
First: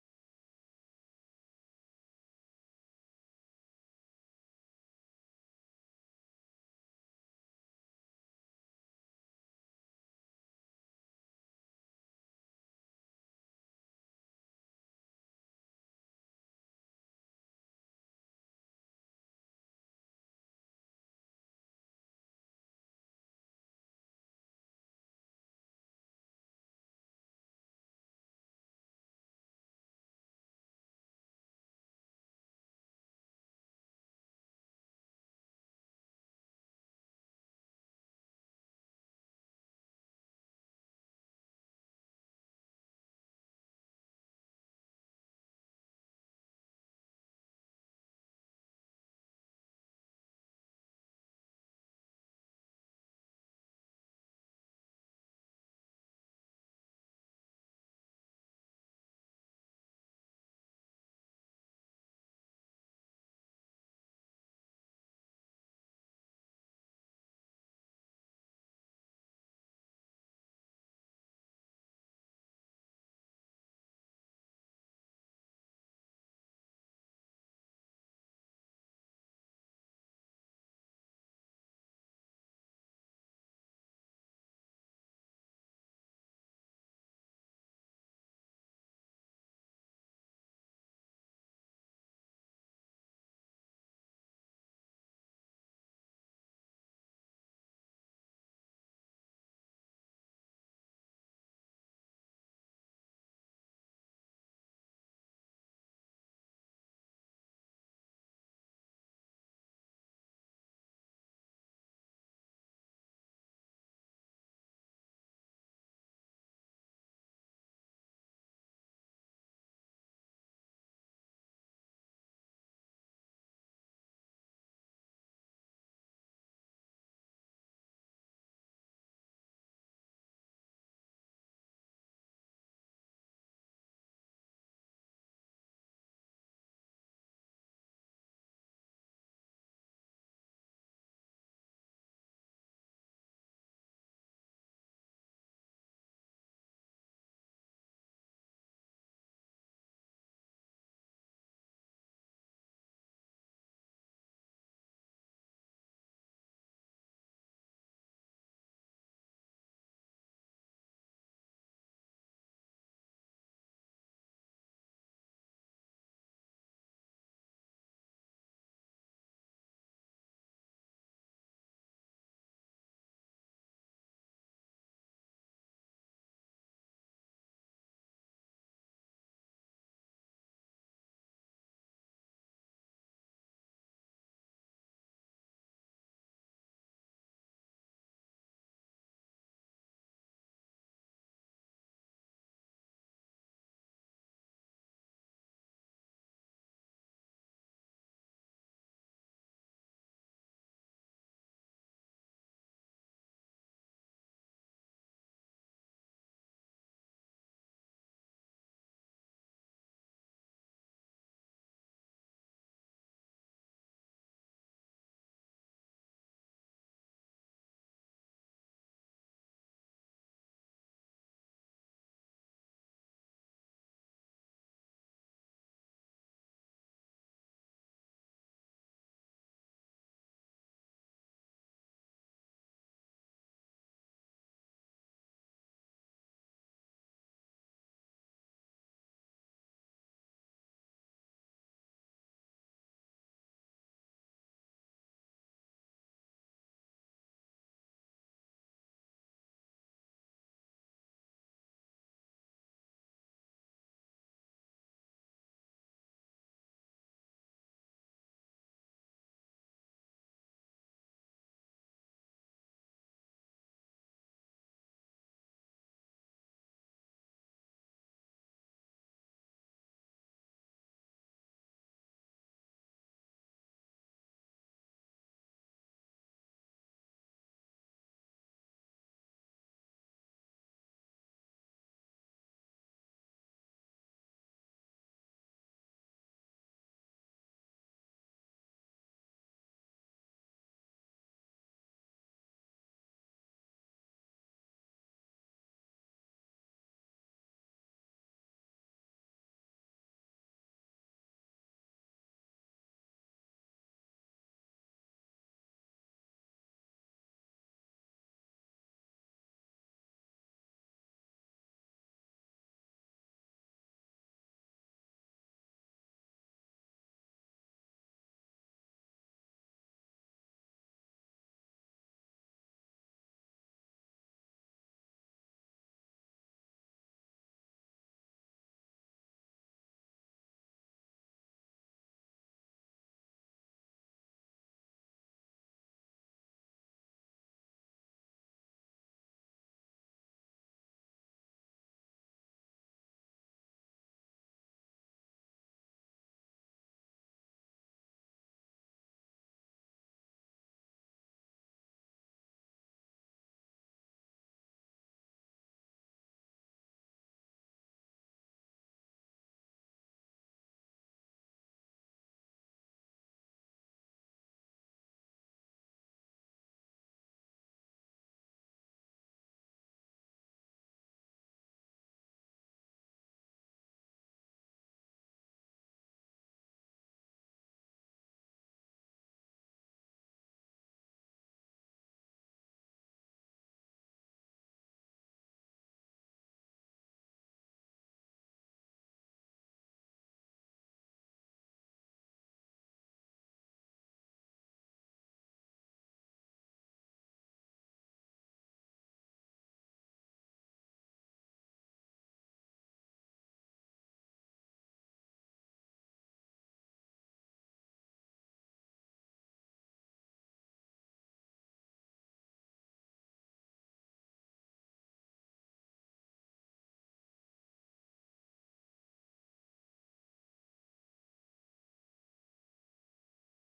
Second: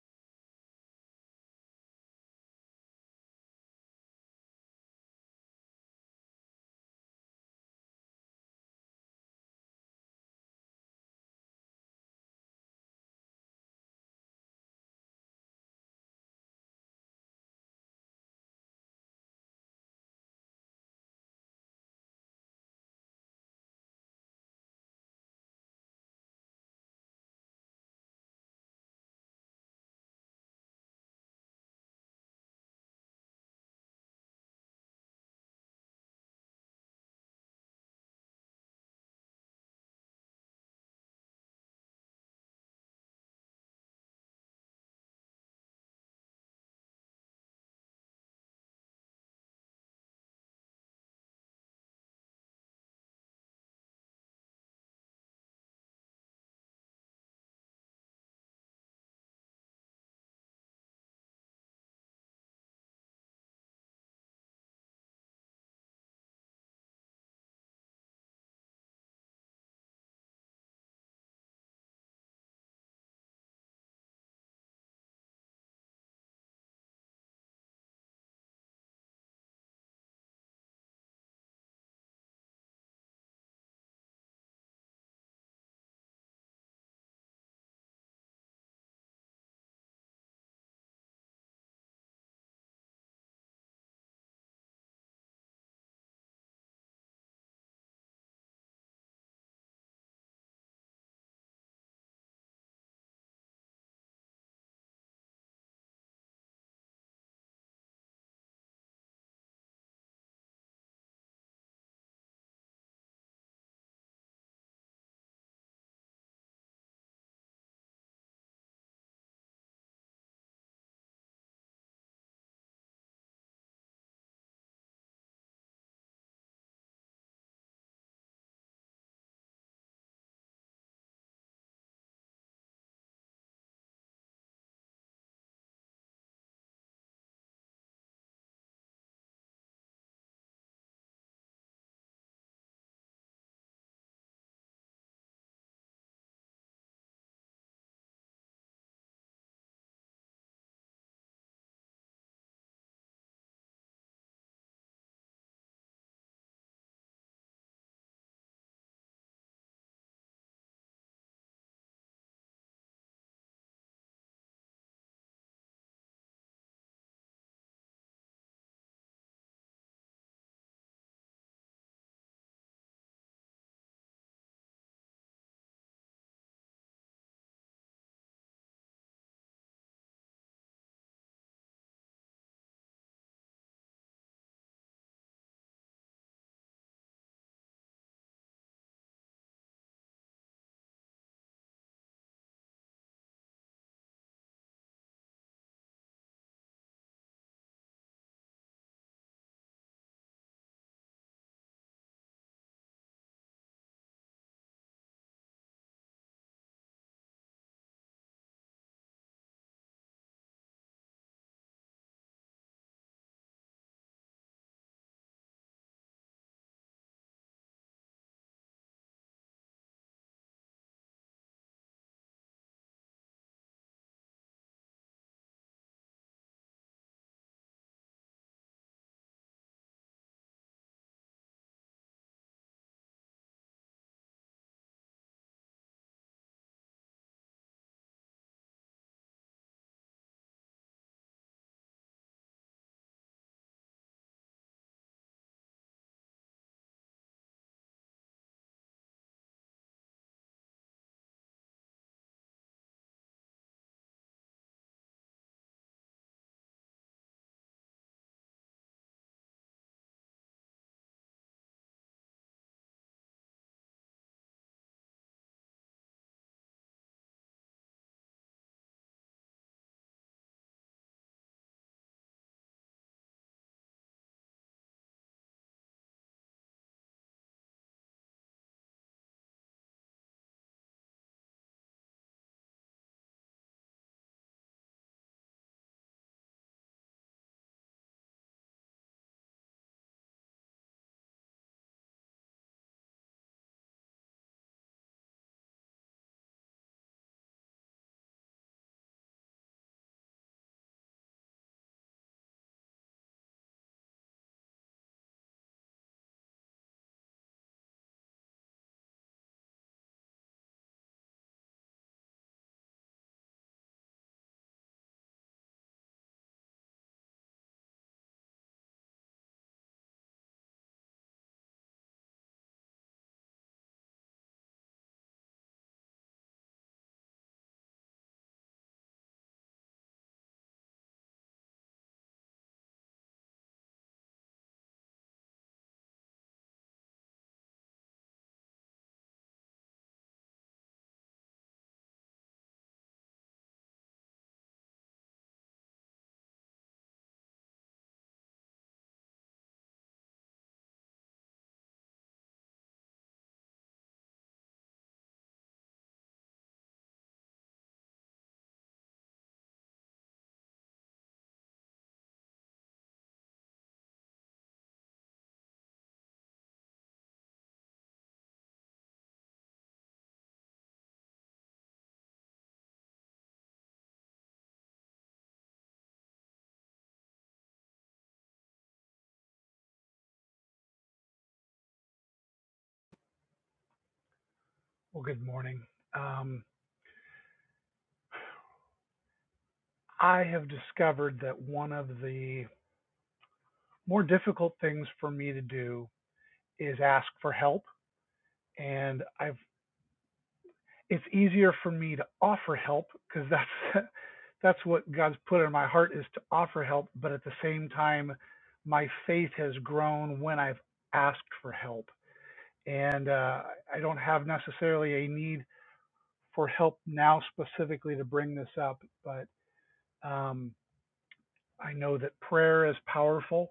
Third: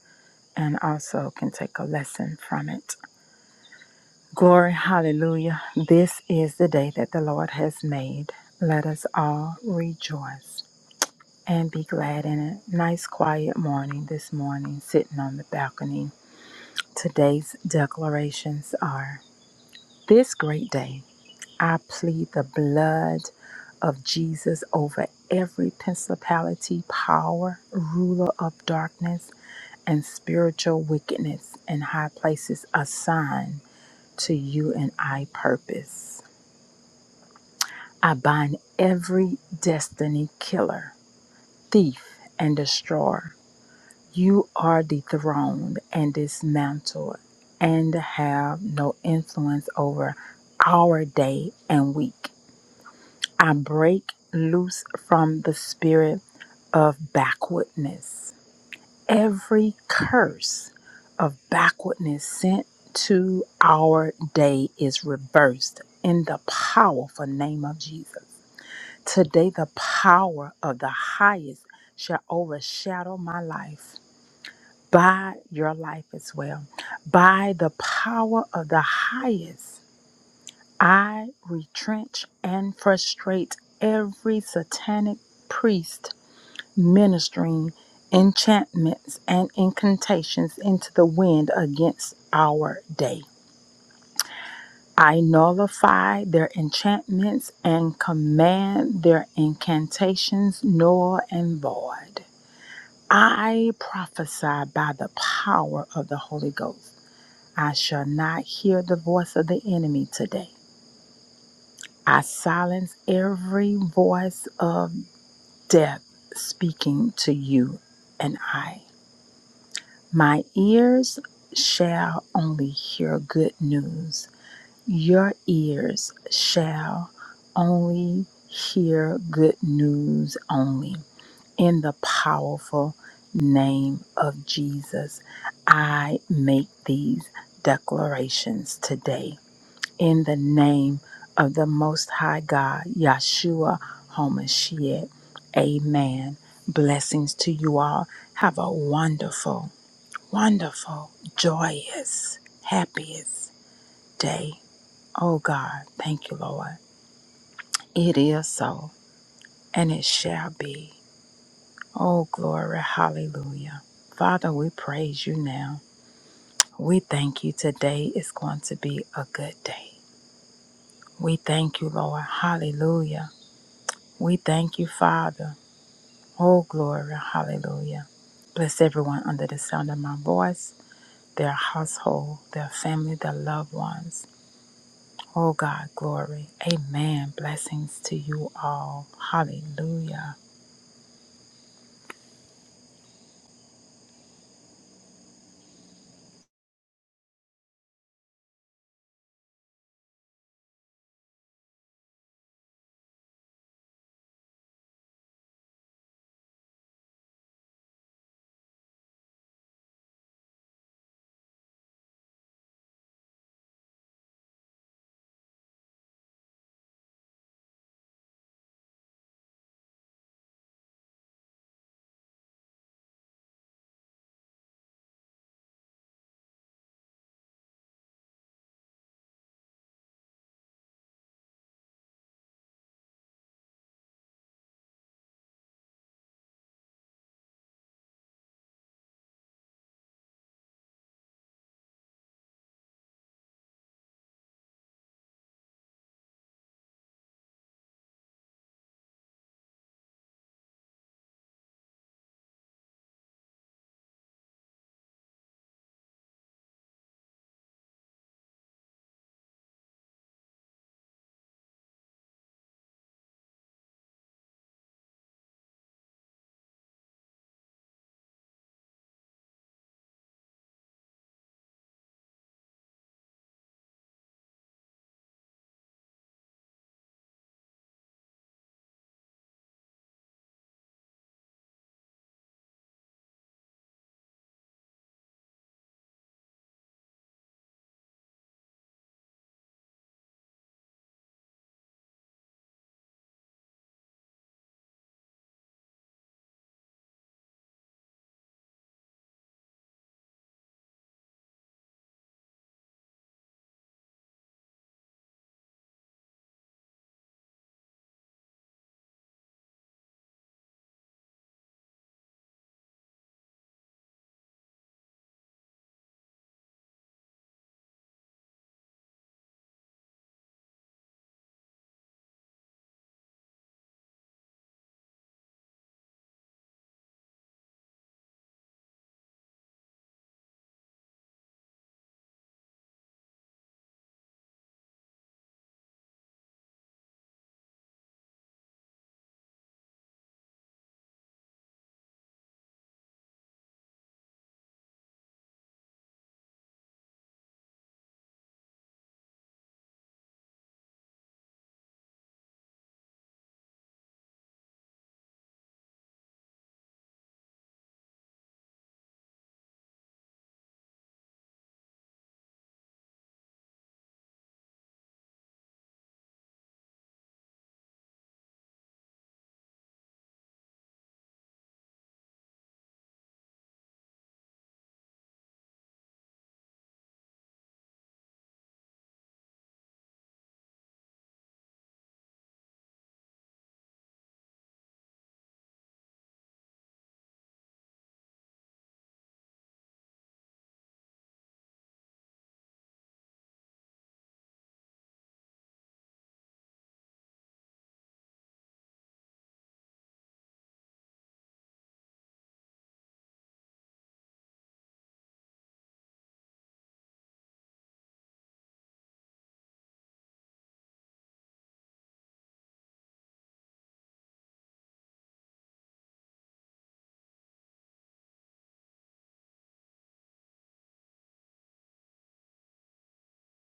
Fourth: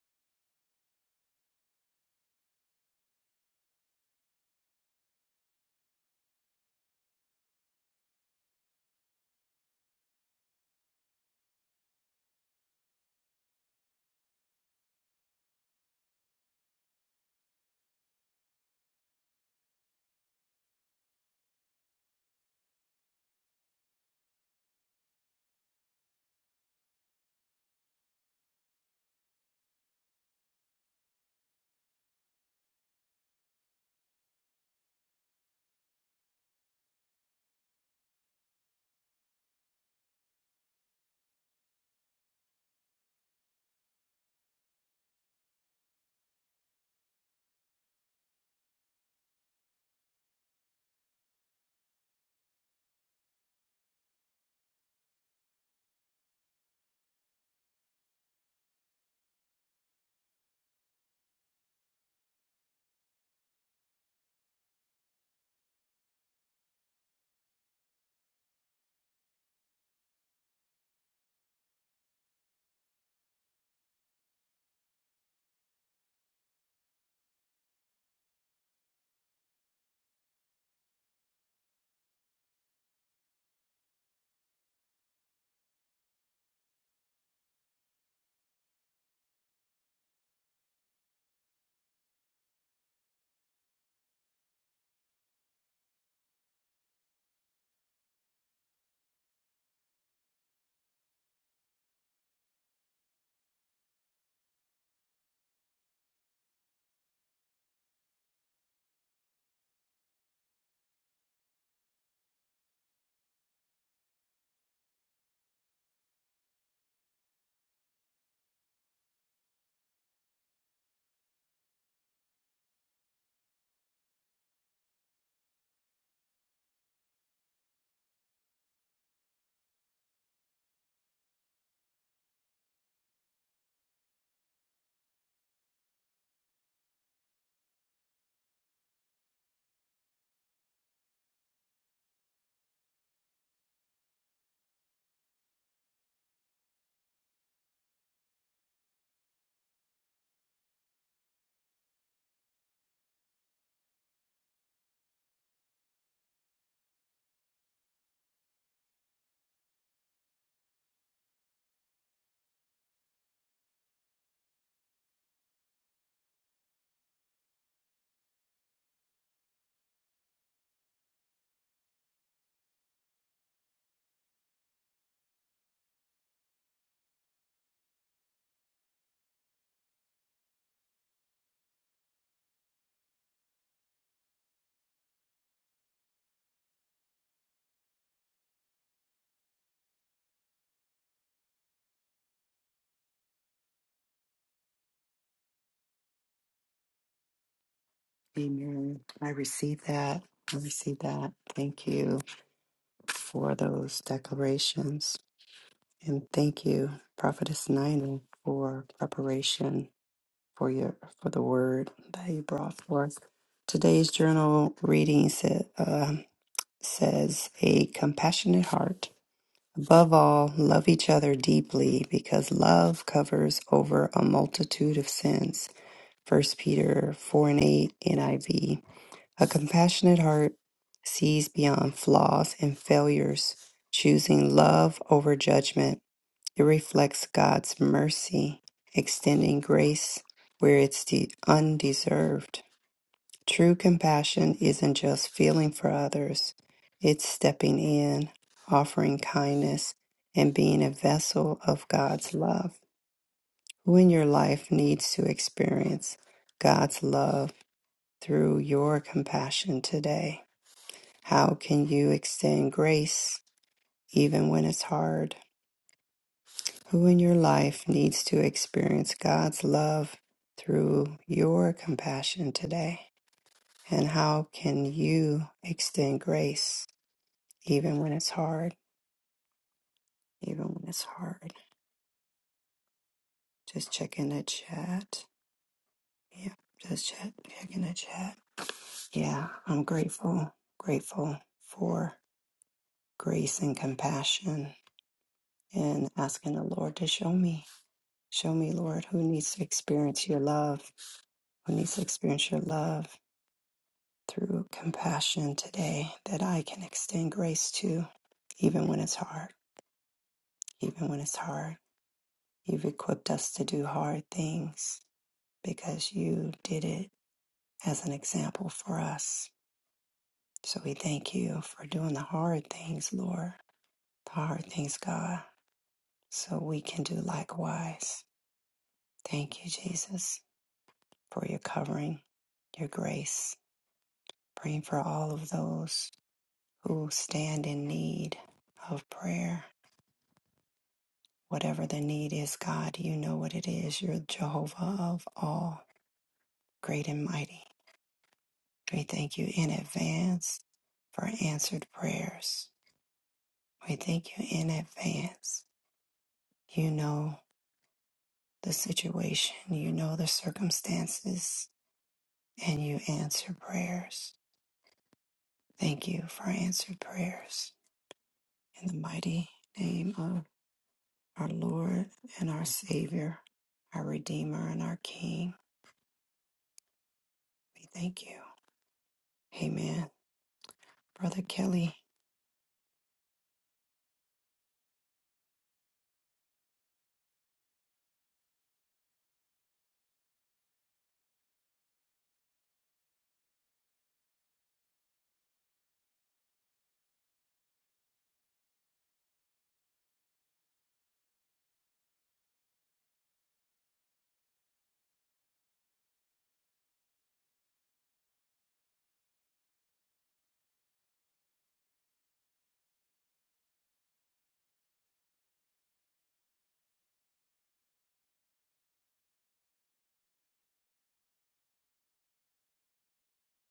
Speaker 3: and also can take a lesson from it. Glory, hallelujah. This is the day that the Lord has made. Let us all rejoice and be glad in it. Nice, quiet morning this morning, sitting on the balcony. Today's declarations are. This great day, I plead the blood of Jesus over every principality, power, ruler of darkness, and spiritual wickedness in high places assigned to you and I purpose. I bind every destiny killer, thief, and destroyer. You are dethroned and dismantled and have no influence over our day and week. I break loose from the spirit of backwardness. Every curse of backwardness sent to our day is reversed in the powerful name of Jesus. Today, the power of the highest shall overshadow my life. By your life as well. By the power of the highest. I retrench and frustrate every satanic priest ministering enchantments and incantations into the wind against our day. I nullify their enchantments and command their incantations null and void. I prophesy by the power of the Holy Ghost. I shall not hear the voice of the enemy today. I silence every voice of death speaking to you and I. My ears shall only hear good news. Your ears shall only hear good news only. In the powerful name of Jesus, I make these declarations today in the name of the Most High God, Yahshua HaMashiach. Amen. Blessings to you all. Have a wonderful, wonderful, joyous, happiest day. Oh God, thank you, Lord. It is so, and it shall be. Oh, glory, hallelujah. Father, we praise you now. We thank you today is going to be a good day. We thank you, Lord. Hallelujah. We thank you, Father. Oh, glory. Hallelujah. Bless everyone under the sound of my voice, their household, their family, their loved ones. Oh, God, glory. Amen. Blessings to you all. Hallelujah.
Speaker 4: Well, good morning. Um, I have discovered that one of the more difficult things for me to do is ask for help, and I've it's easier for me to offer help because that's that's what God's put in my heart is to offer help. But at the same time, my faith has grown when I've asked for help, and uh, I don't have necessarily a need for help now specifically to bring this up, but um, I know that prayer is powerful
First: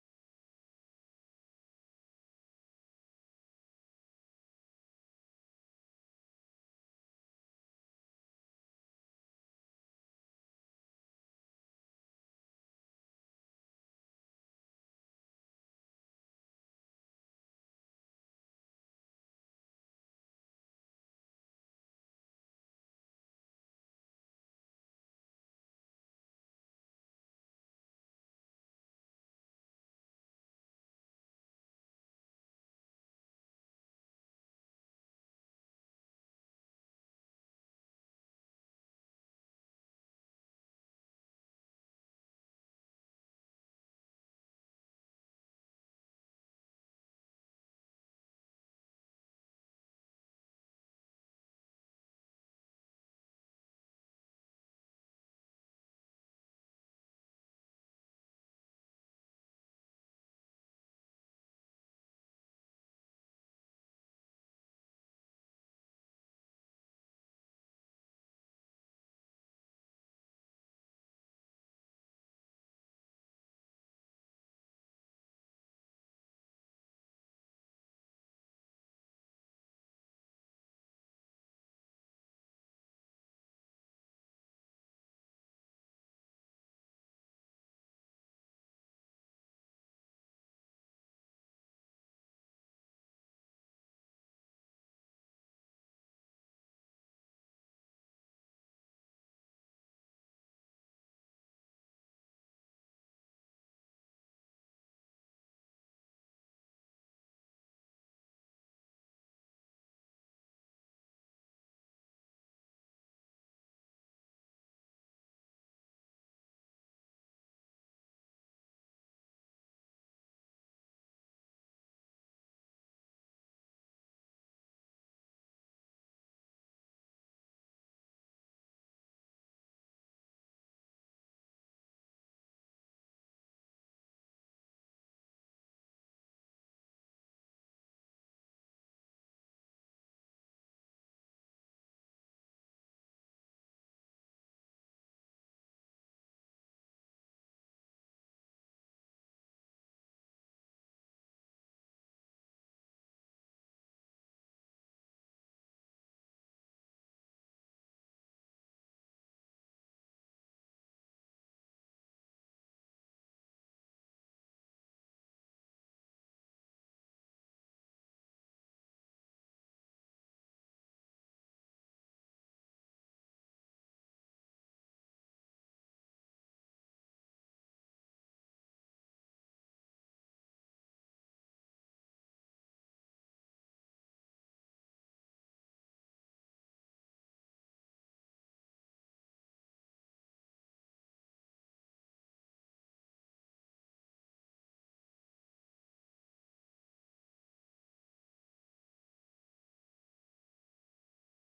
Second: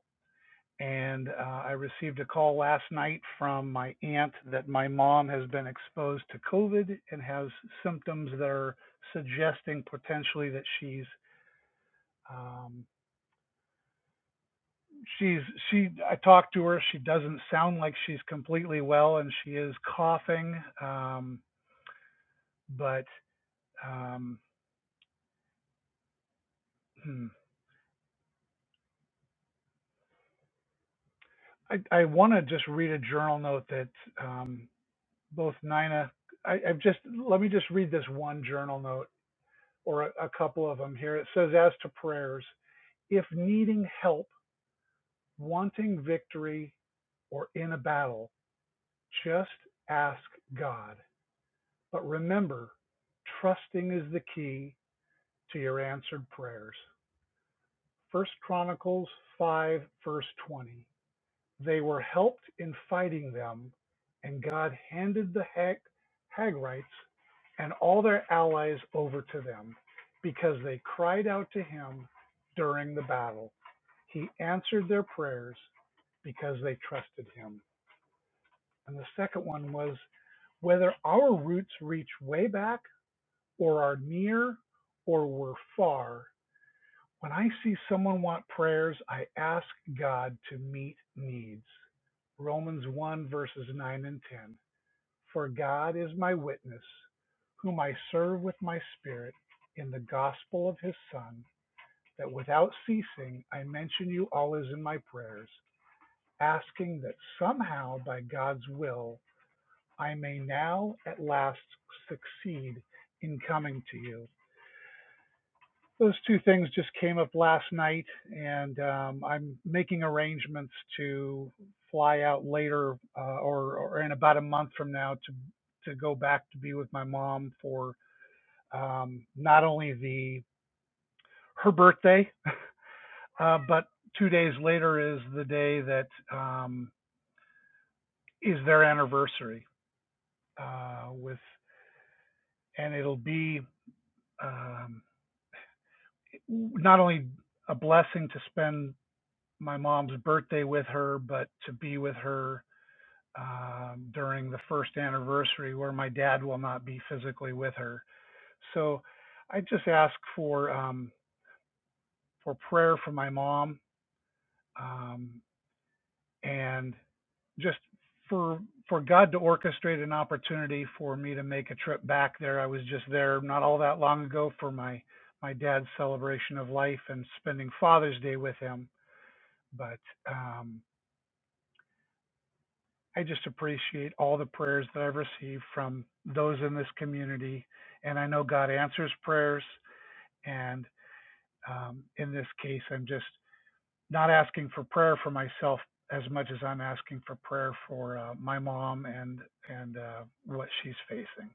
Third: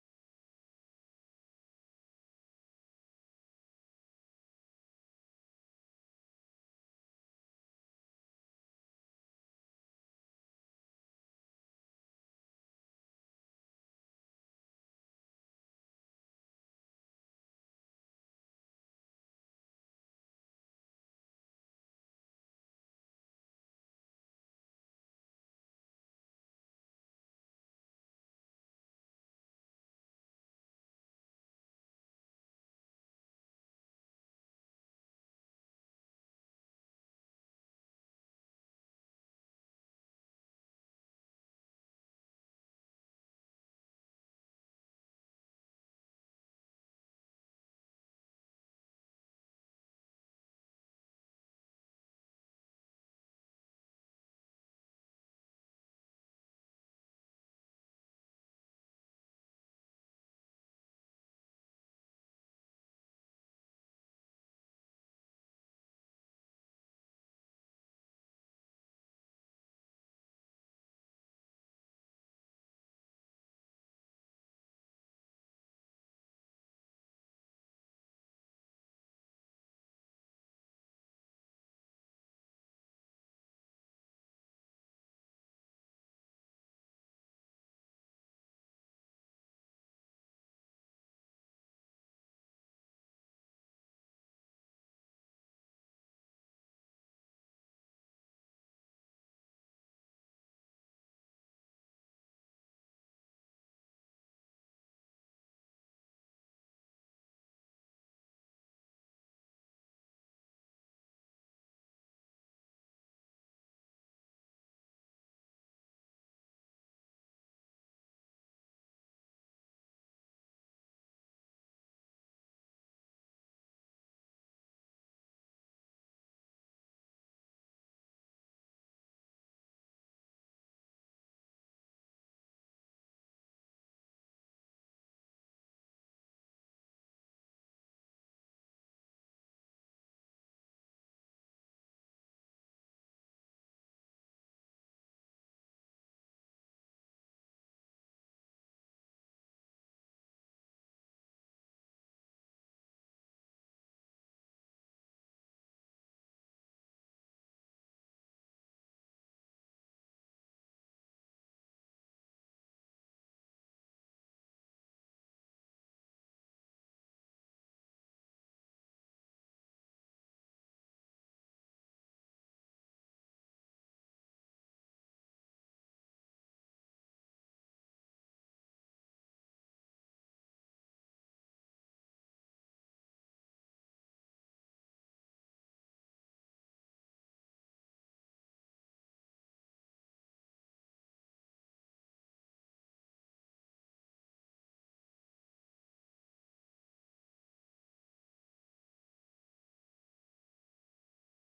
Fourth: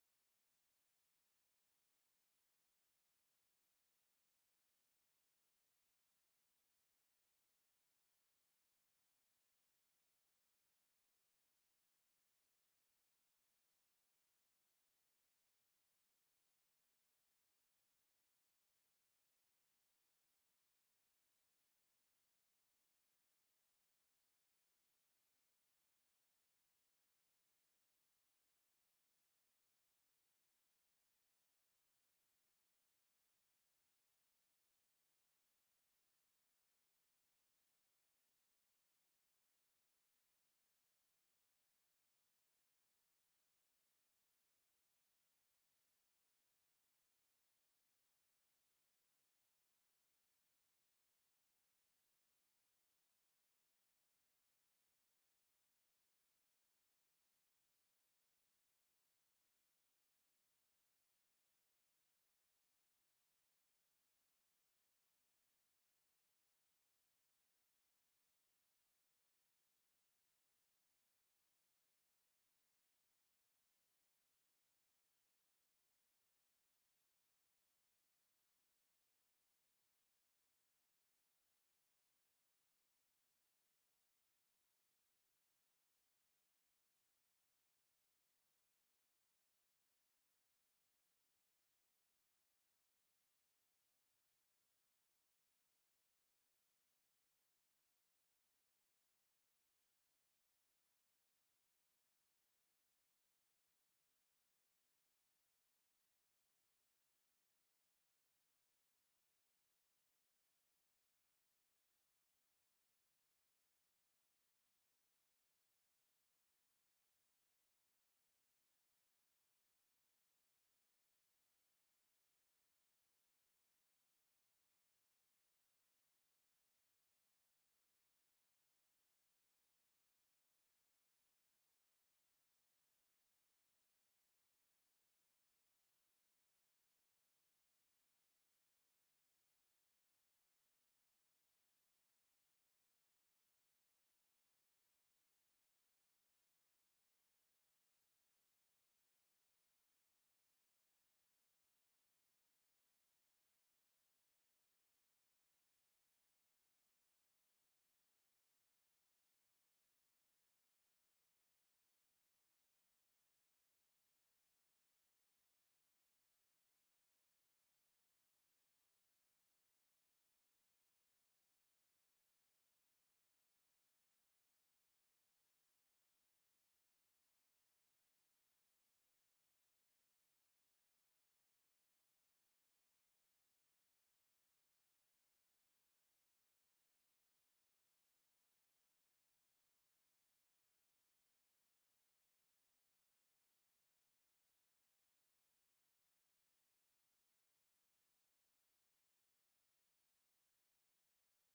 Speaker 4: And uh, I received a call last night from my aunt that my mom has been exposed to COVID and has symptoms that are suggesting potentially that she's um, she's she. I talked to her. She doesn't sound like she's completely well, and she is coughing. Um, but um, hmm. I, I want to just read a journal note that um, both Nina. I, I've just let me just read this one journal note or a, a couple of them here. It says, as to prayers, if needing help, wanting victory, or in a battle, just ask God. But remember, trusting is the key to your answered prayers. First Chronicles 5, verse 20. They were helped in fighting them, and God handed the Hag- Hagrites and all their allies over to them because they cried out to him during the battle. He answered their prayers because they trusted him. And the second one was whether our roots reach way back or are near or were far. When I see someone want prayers, I ask God to meet needs. Romans 1 verses 9 and 10. For God is my witness, whom I serve with my spirit in the gospel of his Son, that without ceasing I mention you always in my prayers Asking that somehow by God's will I may now at last succeed in coming to you. Those two things just came up last night, and um, I'm making arrangements to fly out later uh, or, or in about a month from now to to go back to be with my mom for um, not only the her birthday, uh, but two days later is the day that um, is their anniversary uh, with and it'll be um, not only a blessing to spend my mom's birthday with her, but to be with her um, during the first anniversary where my dad will not be physically with her. So I just ask for um, for prayer for my mom um, and just for for God to orchestrate an opportunity for me to make a trip back there. I was just there not all that long ago for my my dad's celebration of life and spending Father's Day with him. But um, I just appreciate all the prayers that I've received from those in this community, and I know God answers prayers. And um, in this case, I'm just not asking for prayer for myself as much as I'm asking for prayer for uh, my mom and and uh, what she's facing.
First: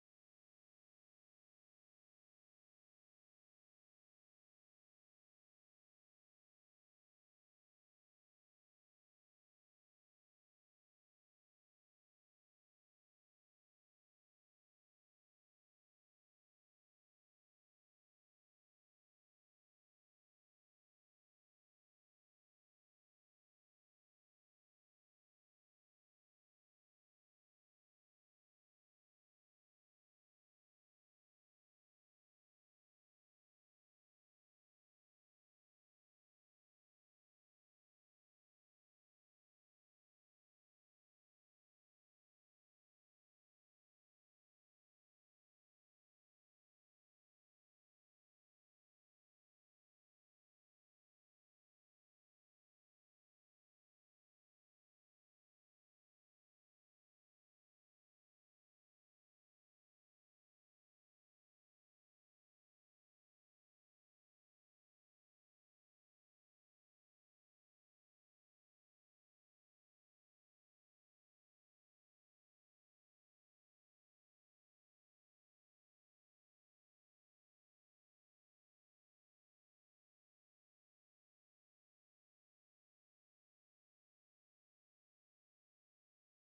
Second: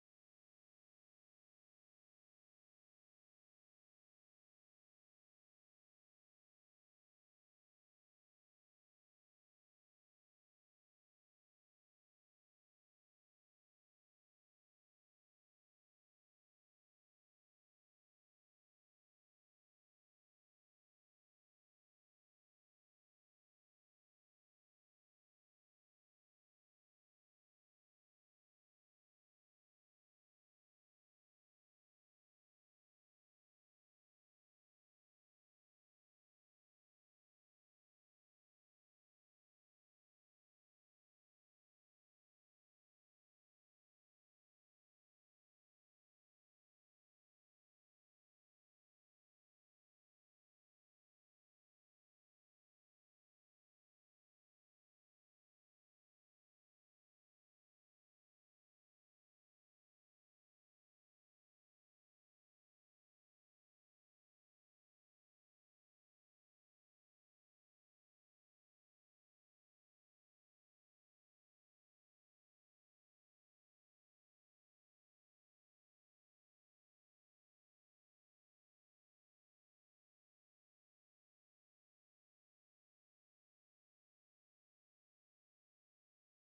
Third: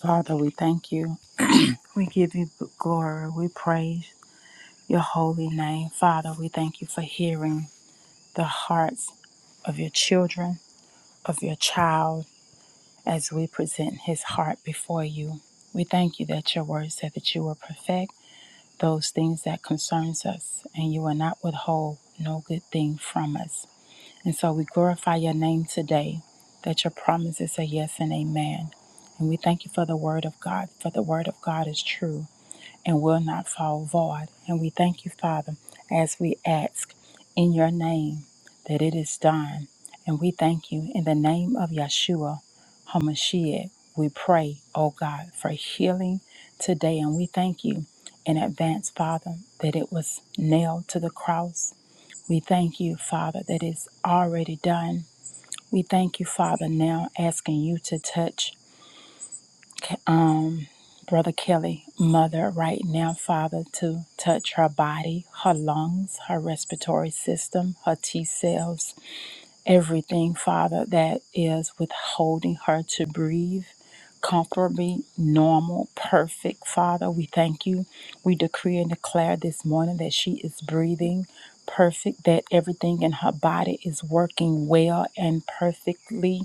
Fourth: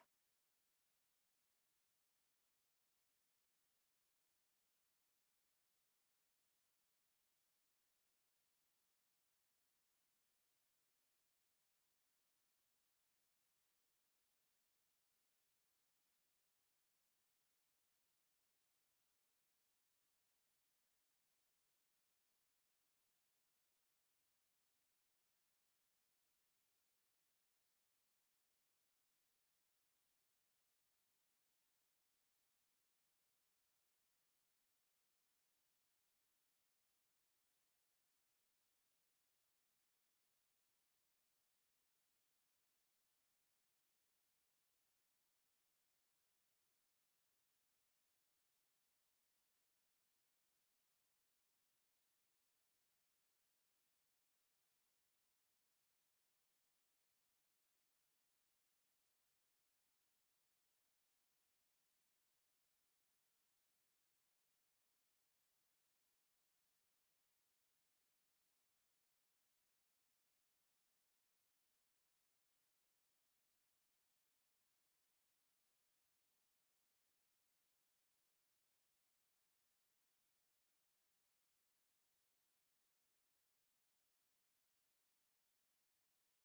Speaker 3: Father, we thank you. We give you glory. We praise your holy name. Father, we thank you for hearing the hearts of your children, of your child, as we present his heart before you. We thank you that your word said that you will perfect those things that concerns us, and you will not withhold no good thing from us. And so we glorify your name today, that your promises are yes and amen. And we thank you for the word of God, for the word of God is true and will not fall void. And we thank you, Father, as we ask in your name that it is done. And we thank you in the name of Yeshua HaMashiach. We pray, O God, for healing today. And we thank you in advance, Father, that it was nailed to the cross. We thank you, Father, that it's already done. We thank you, Father, now asking you to touch. um, Brother Kelly, mother, right now, Father, to touch her body, her lungs, her respiratory system, her T cells, everything, Father, that is withholding her to breathe comfortably, normal, perfect, Father. We thank you. We decree and declare this morning that she is breathing perfect, that everything in her body is working well and perfectly.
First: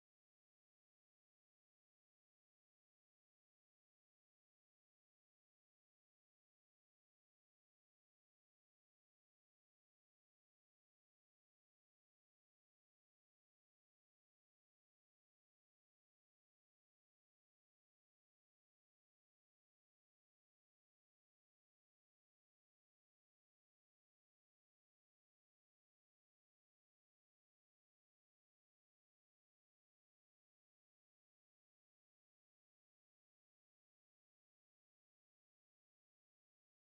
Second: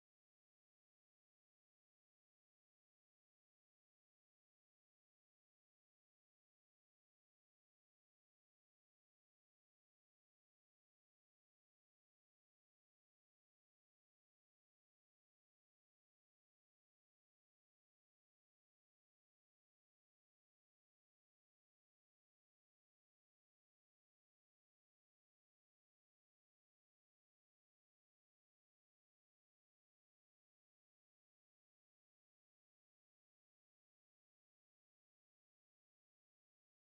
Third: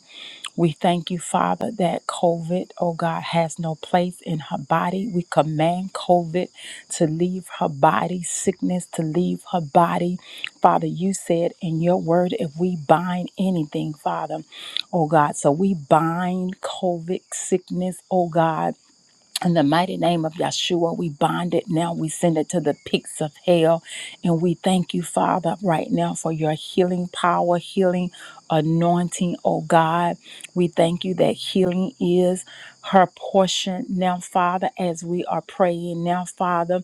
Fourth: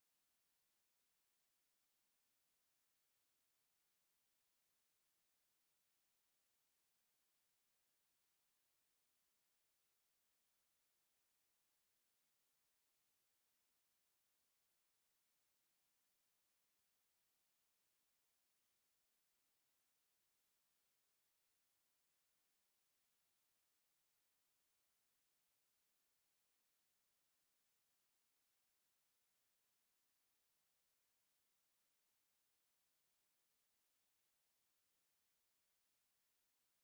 Speaker 3: We thank you, Father, that COVID, oh God, has no place in her body. We command COVID to leave her body, sickness to leave her body. Father, you said in your word, if we bind anything, Father, oh God, so we bind COVID sickness, oh God. In the mighty name of Yeshua, we bind it now. We send it to the pits of hell. And we thank you, Father, right now for your healing power, healing anointing, oh God. We thank you that healing is her portion now, Father, as we are praying now, Father.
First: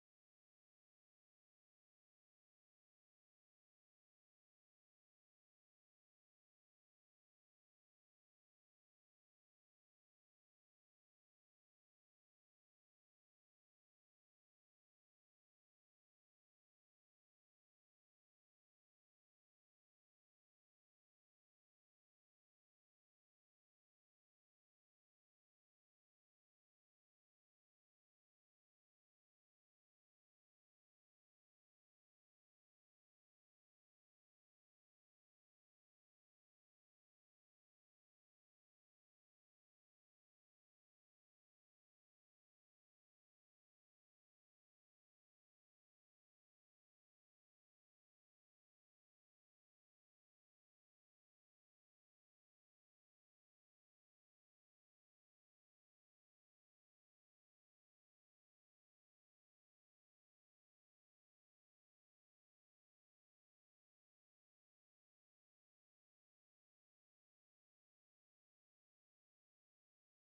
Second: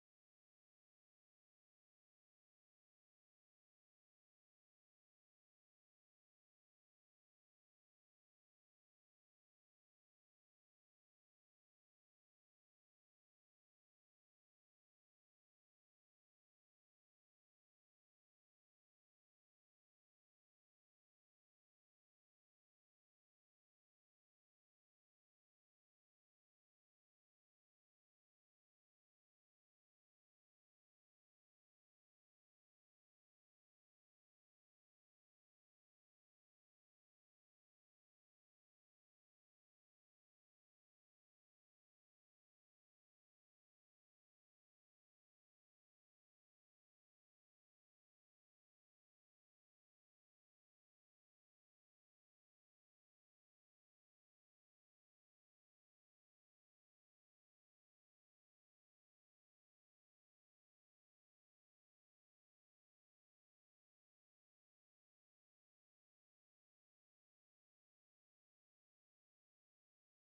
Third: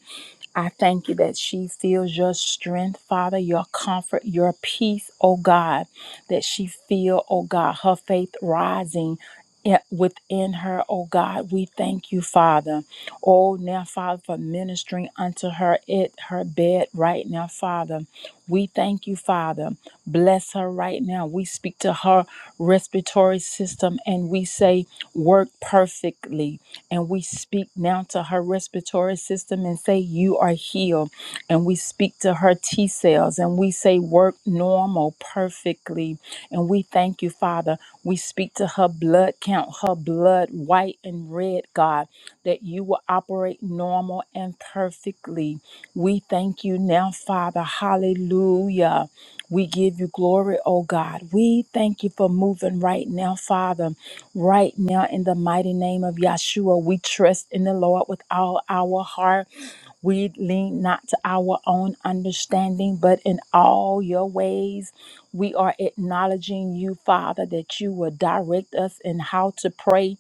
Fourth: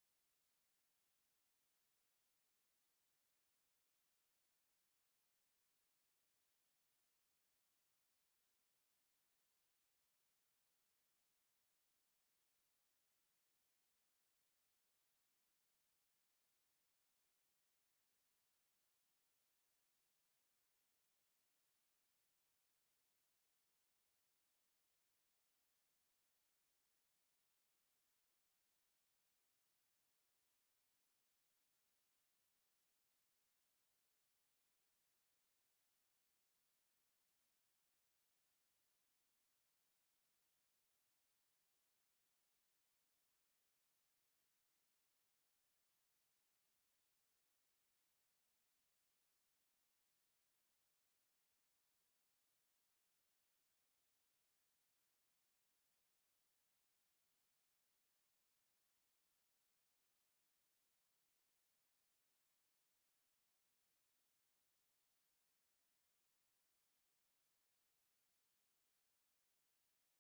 Speaker 3: I thank you that she feels your strength, Father, your comfort, your peace, oh God, that she feel, oh God, her faith rising i- within her, oh God. We thank you, Father. Oh, now, Father, for ministering unto her at her bed right now, Father. We thank you, Father. Bless her right now. We speak to her respiratory system and we say, work perfectly and we speak now to her respiratory system and say, You are healed. And we speak to her T cells and we say, Work normal perfectly. And we thank you, Father. We speak to her blood count, her blood white and red, God, that you will operate normal and perfectly. We thank you now, Father. Hallelujah. We give you glory, oh God. We thank you for moving right now, Father. Right now, in the mighty name of Yahshua, we trust in the Lord with all our heart. We lean not to our own understanding, but in all your ways, we are acknowledging you, Father, that you will direct us in how to pray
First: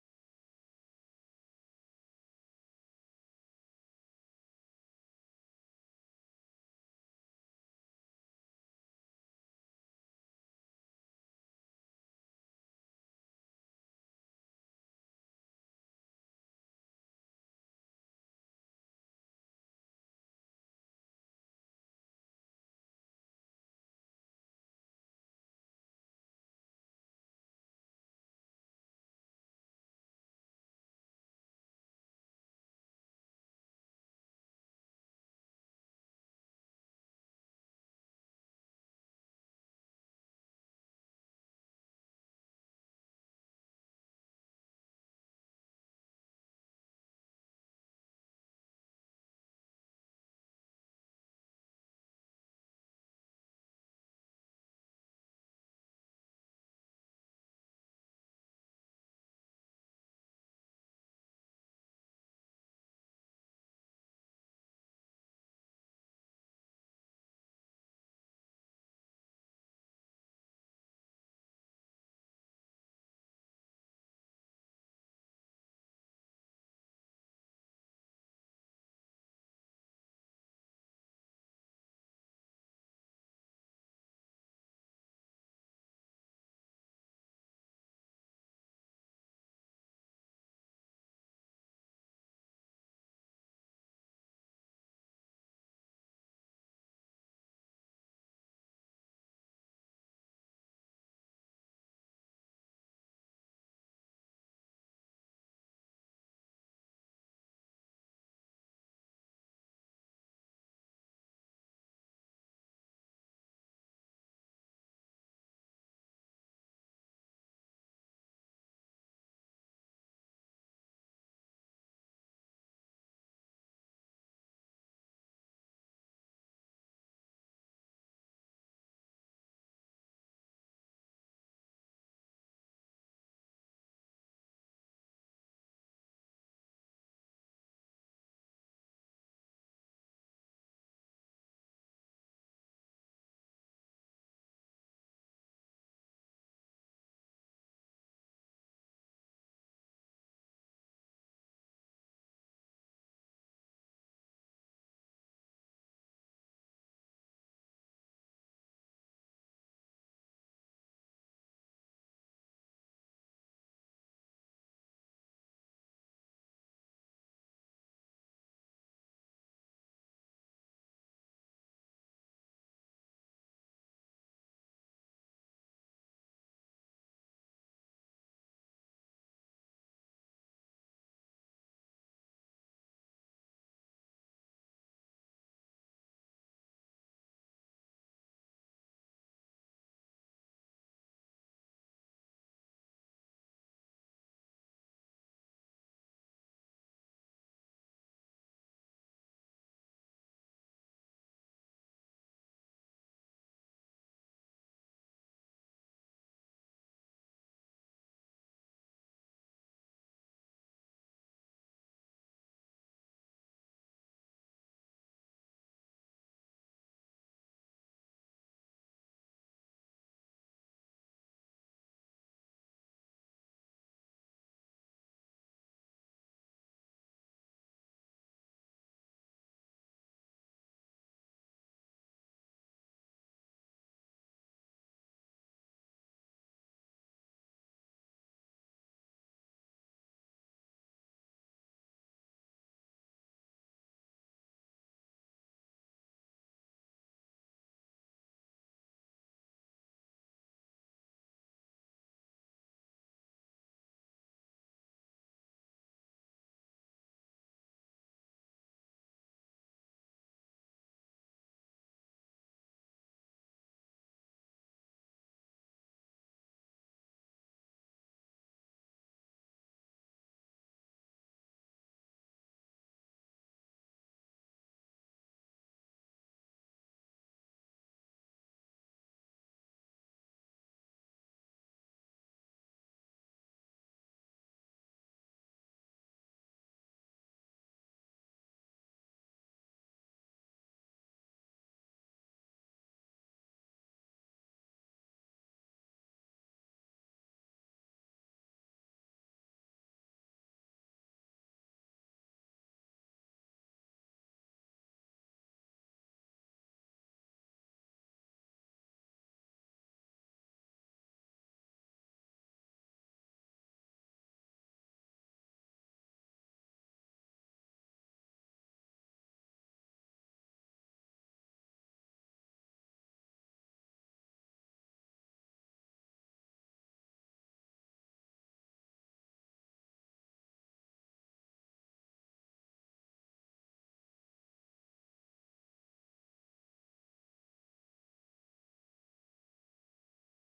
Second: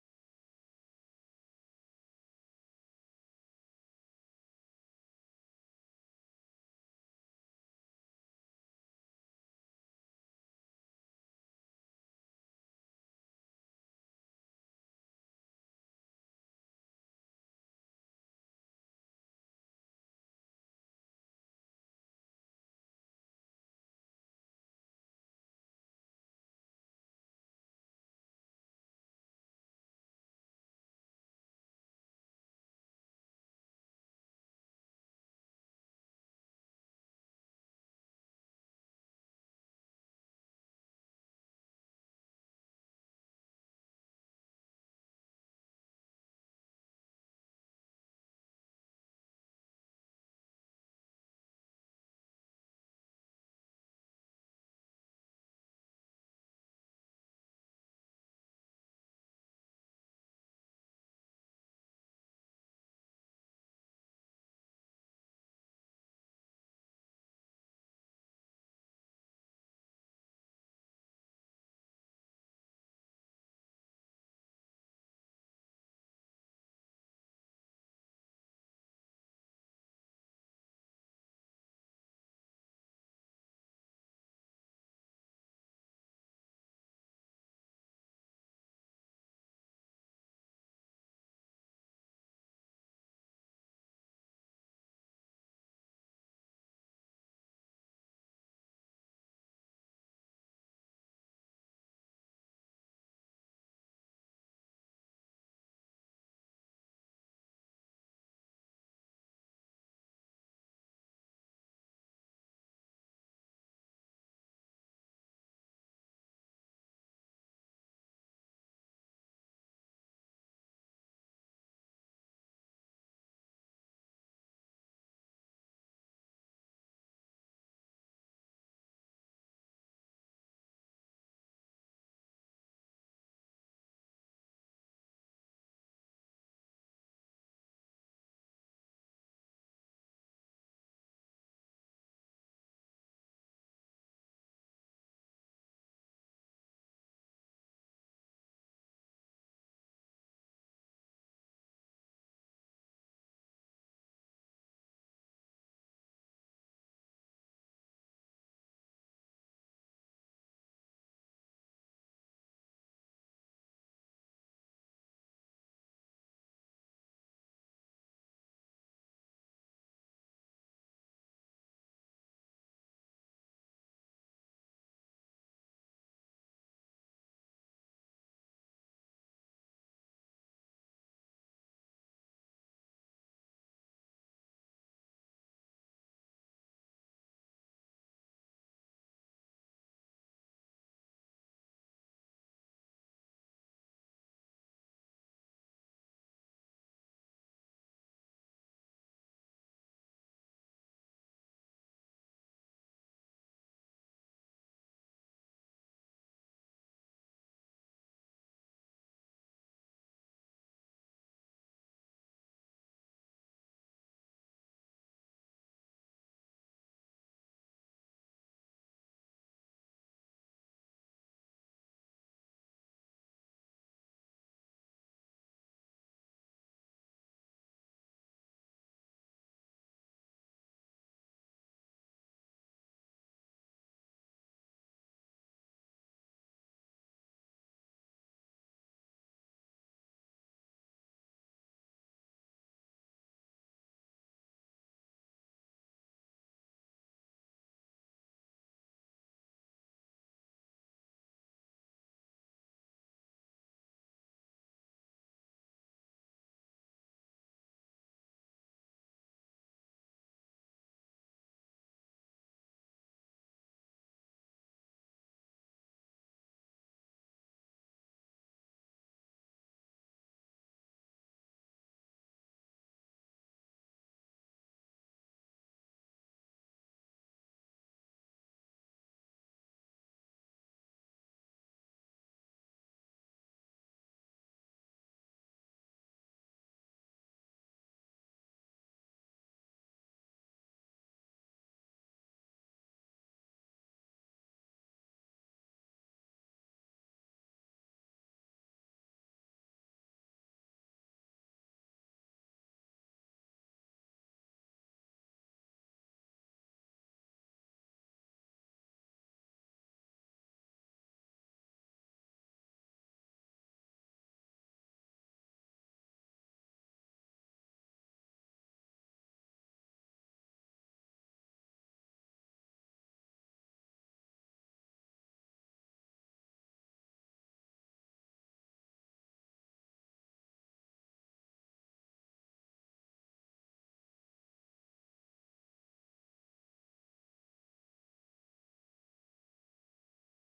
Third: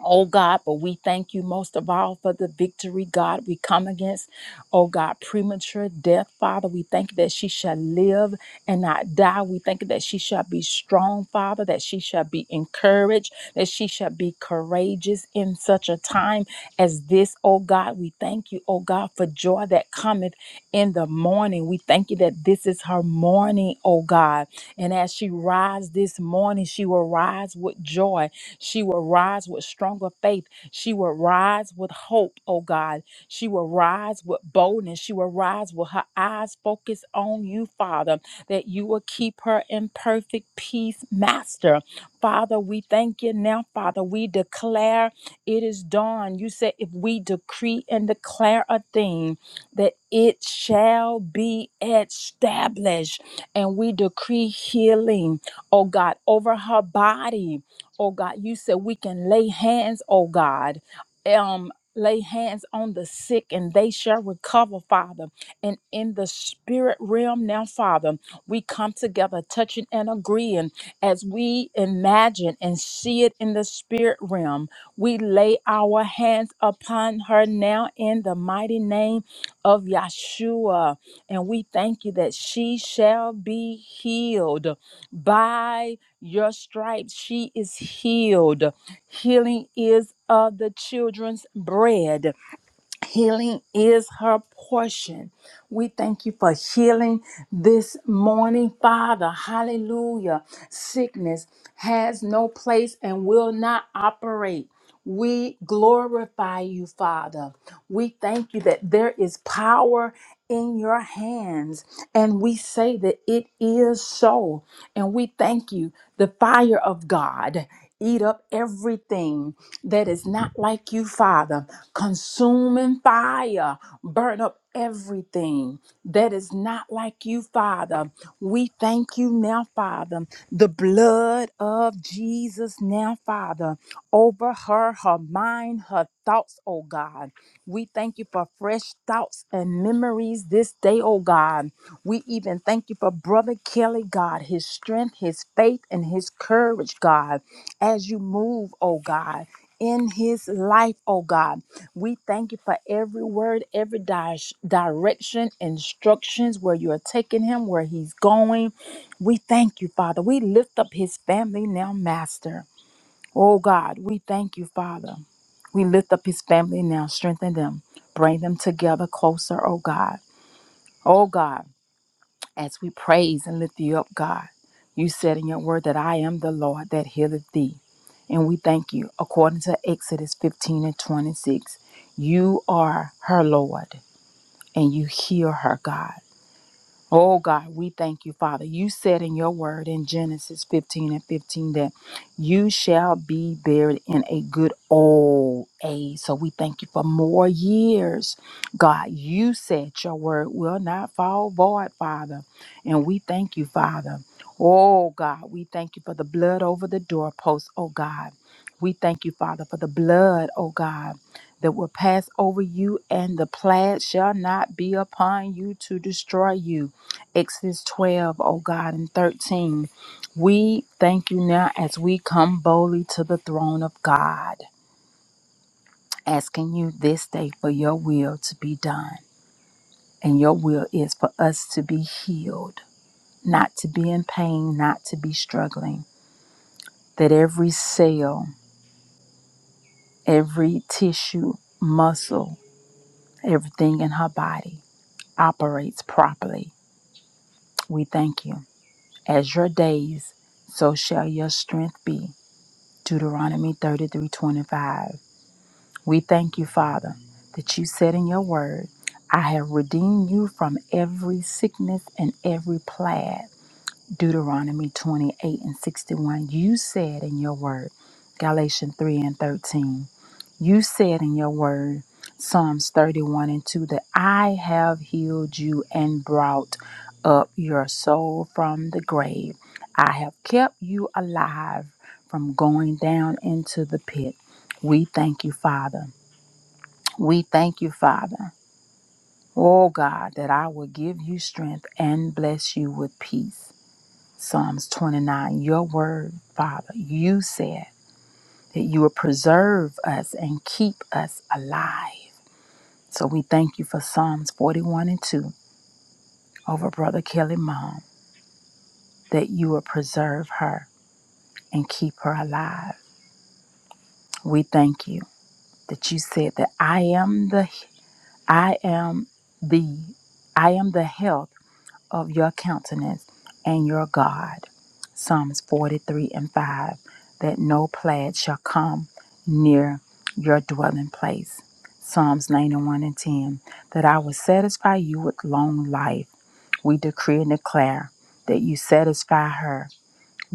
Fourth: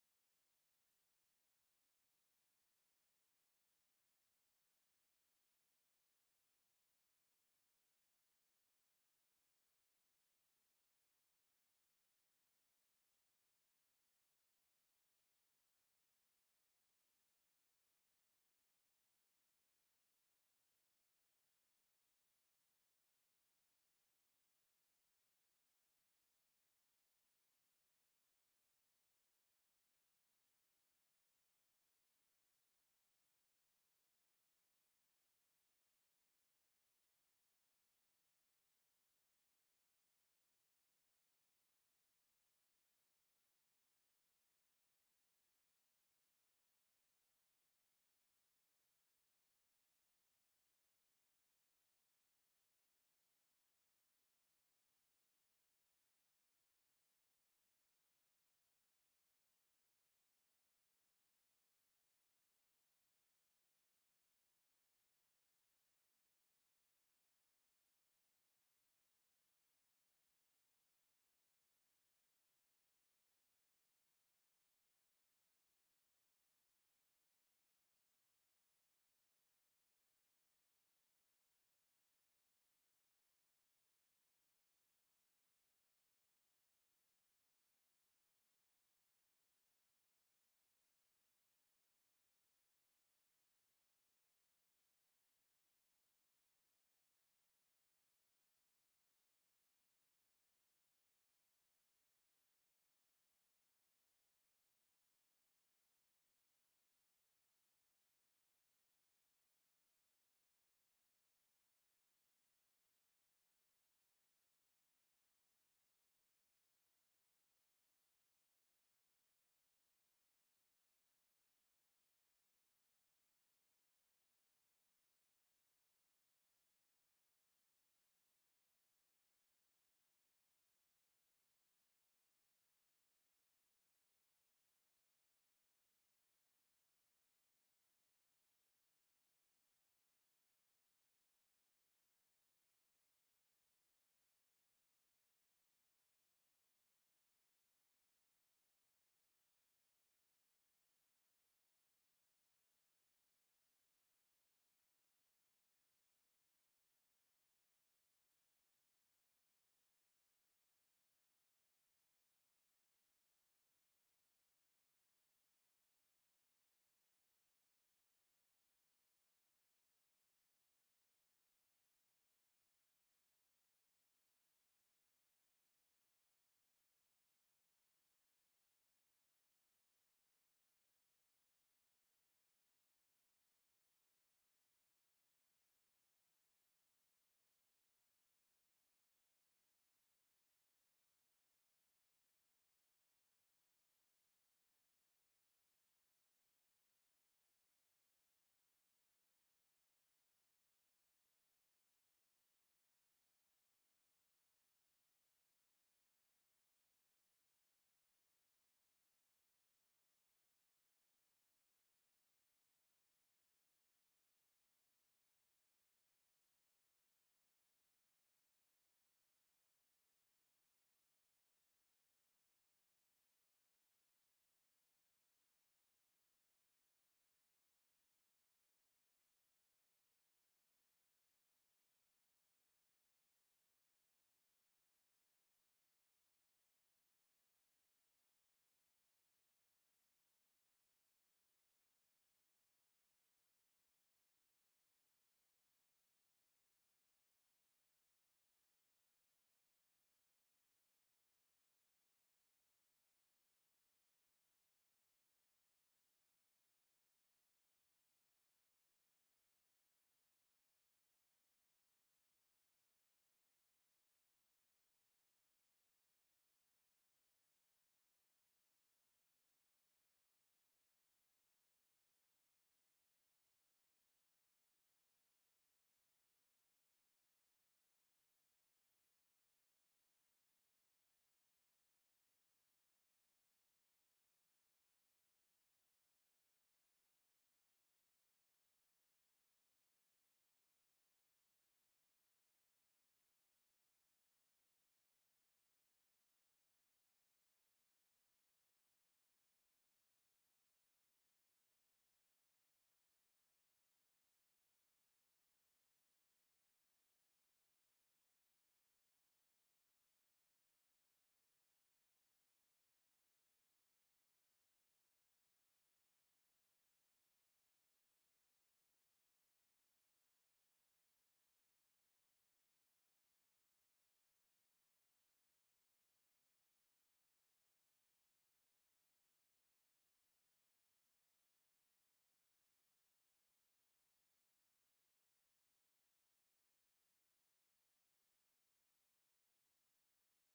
Speaker 3: Oh God, but we thank you most of all for the victory, God. We come against, oh God, premature death, Father. We thank you that she shall live and not die. We thank you that she shall be strong, Father, that she shall be encouraged, that she shall be courageous in such a time as this, oh God. We thank you, oh God, for joy that cometh in the morning. We thank you that this is her morning, oh God. And as she rises this morning, she will rise with joy she will rise with stronger faith. She will rise with hope, oh God. She will rise with boldness. She will rise with her eyes focused on you, Father, that you will keep her in perfect peace, Master. Father, we thank you now, Father. We declare it is done. You said if we decree and declare a thing, that it shall be established. And we decree healing, oh God, over her body oh God. You said we can lay hands, oh God. Um, lay hands on the sick and they shall recover, Father. And in the spirit realm now, Father, we come together touching and agreeing as we imagine and see it in the spirit realm. We lay our hands upon her now in the mighty name of Yeshua. And we thank you that she shall be healed by your stripes she is healed healing is of the children's bread Healing is her portion. We thank you for healing this morning, Father. Hallelujah. Sickness has no place and will not operate. We glorify you, Father. We thank you that there is power in your hands, and we say that it is so. And we thank you, the fire of God. Eat up everything that is not like you, Father consuming fire. Burn up everything that is not like you, Father. We thank you now, Father. The blood of Jesus now, Father, over her, her mind, her thoughts, oh God. We thank you for fresh thoughts and memories this day, oh God. We even thank you for Brother Kelly, God, his strength, his faith, and his courage, God, as you move, oh God in his life, oh God. We thank you for every word, every di- direction, instructions, where you are taking him, where he's going. We thank you, Father. We lift up his family now, Master. Oh God, we thank you, Father. We lift up his family now, strengthen them, bring them together closer, oh God. Oh God as we praise and lift you up, God. You said in your word that I am the Lord that healeth thee. And we thank you. According to Exodus 15 and 26, you are her Lord and you heal her, God. Oh God, we thank you, Father. You said in your word in Genesis 15 and 15 that you shall be buried in a good old age. So we thank you for more years. God, you said your word will not fall void, Father. And we thank you, Father. Oh God, we thank you for the blood over the doorpost, oh God. We thank you, Father, for the blood, oh God, that will pass over you, and the plaid shall not be upon you to destroy you. Exodus 12, O God, and 13. We thank you now as we come boldly to the throne of God, asking you this day for your will to be done. And your will is for us to be healed, not to be in pain, not to be struggling. That every cell, every tissue, muscle, everything in her body operates properly. We thank you. As your days, so shall your strength be. Deuteronomy 33:25. We thank you, Father, that you said in your word, I have redeemed you from every sickness and every plague. Deuteronomy 28 and 61. You said in your word, Galatians 3 and 13. You said in your word, Psalms 31 and 2, that I have healed you and brought up your soul from the grave. I have kept you alive from going down into the pit. We thank you, Father. We thank you, Father. Oh God, that I will give you strength and bless you with peace. Psalms 29, your word, Father, you said that you will preserve us and keep us alive. So we thank you for Psalms 41 and 2 over Brother Kelly Mom that you will preserve her and keep her alive. We thank you that you said that I am the I am the I am the health of your countenance and your God. Psalms 43 and 5 that no plague shall come near your dwelling place. Psalms 91 and 10 that I will satisfy you with long life We decree and declare that you satisfy her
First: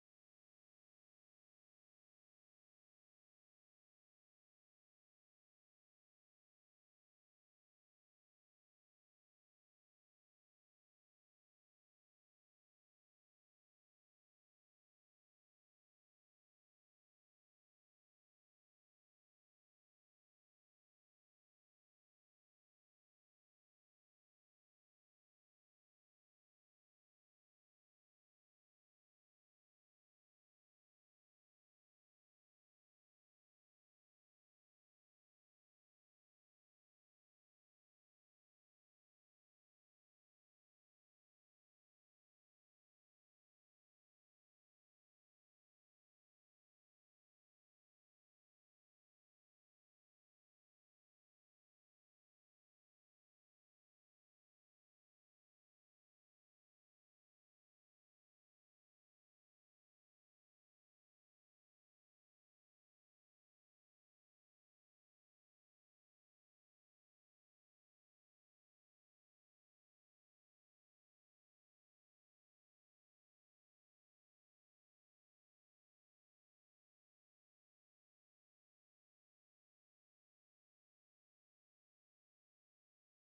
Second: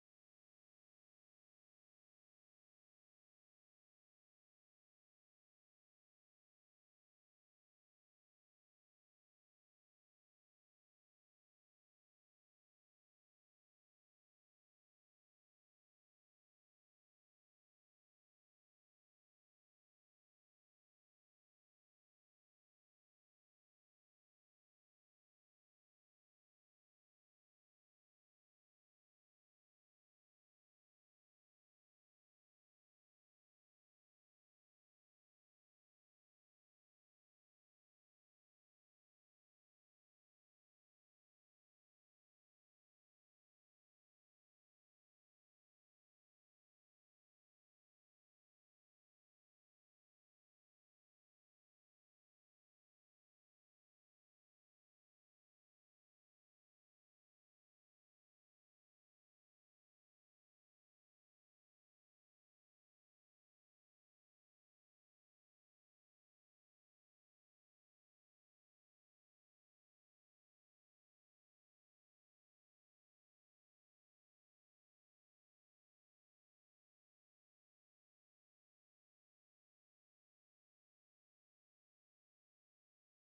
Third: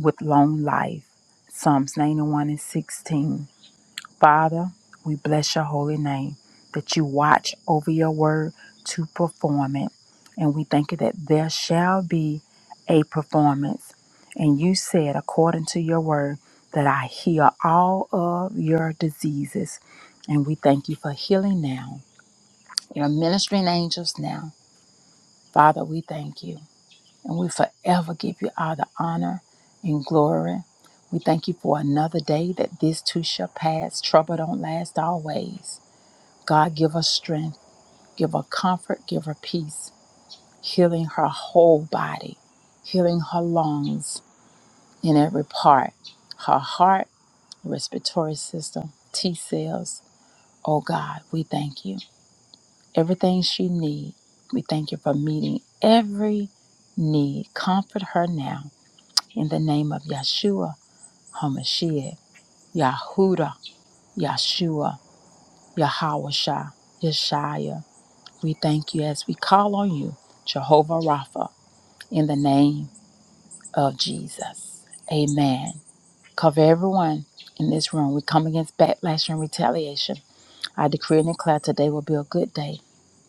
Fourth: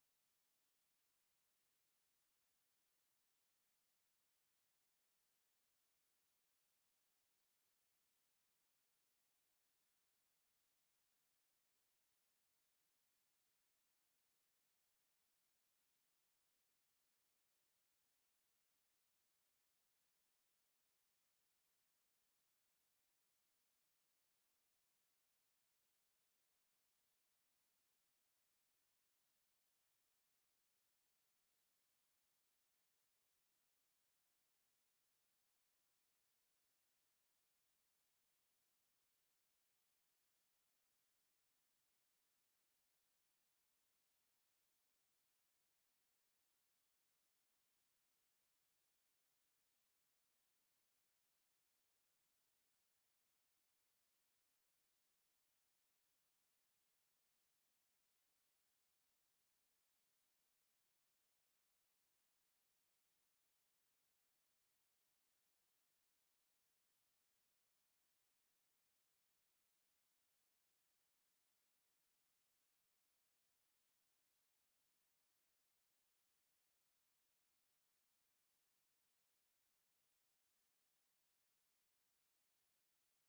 Speaker 3: with long life. Psalms 91 and 16. Father, we bless your holy name that you watch over your word to perform it. And we thank you that there shall be a performance. And you said, according to your word, that I heal all of your diseases. And we thank you for healing now. Your ministering angels now. Father, we thank you and we forever give you all the honor and glory. We thank you for another day that this too shall pass. Trouble don't last always. God, give her strength, give her comfort, give her peace, healing her whole body, healing her lungs in every part, her heart, respiratory system, T cells. Oh God, we thank you. Everything she needs, we thank you for meeting every need. Comfort her now in the name of Yeshua HaMashiach, Yahuda, Yeshua, Yahawashah, Yeshaya. We thank you as we call on you, Jehovah Rapha, in the name of Jesus. Amen. Cover everyone in this room. We come against backlash and retaliation. I decree and declare today will be a good day.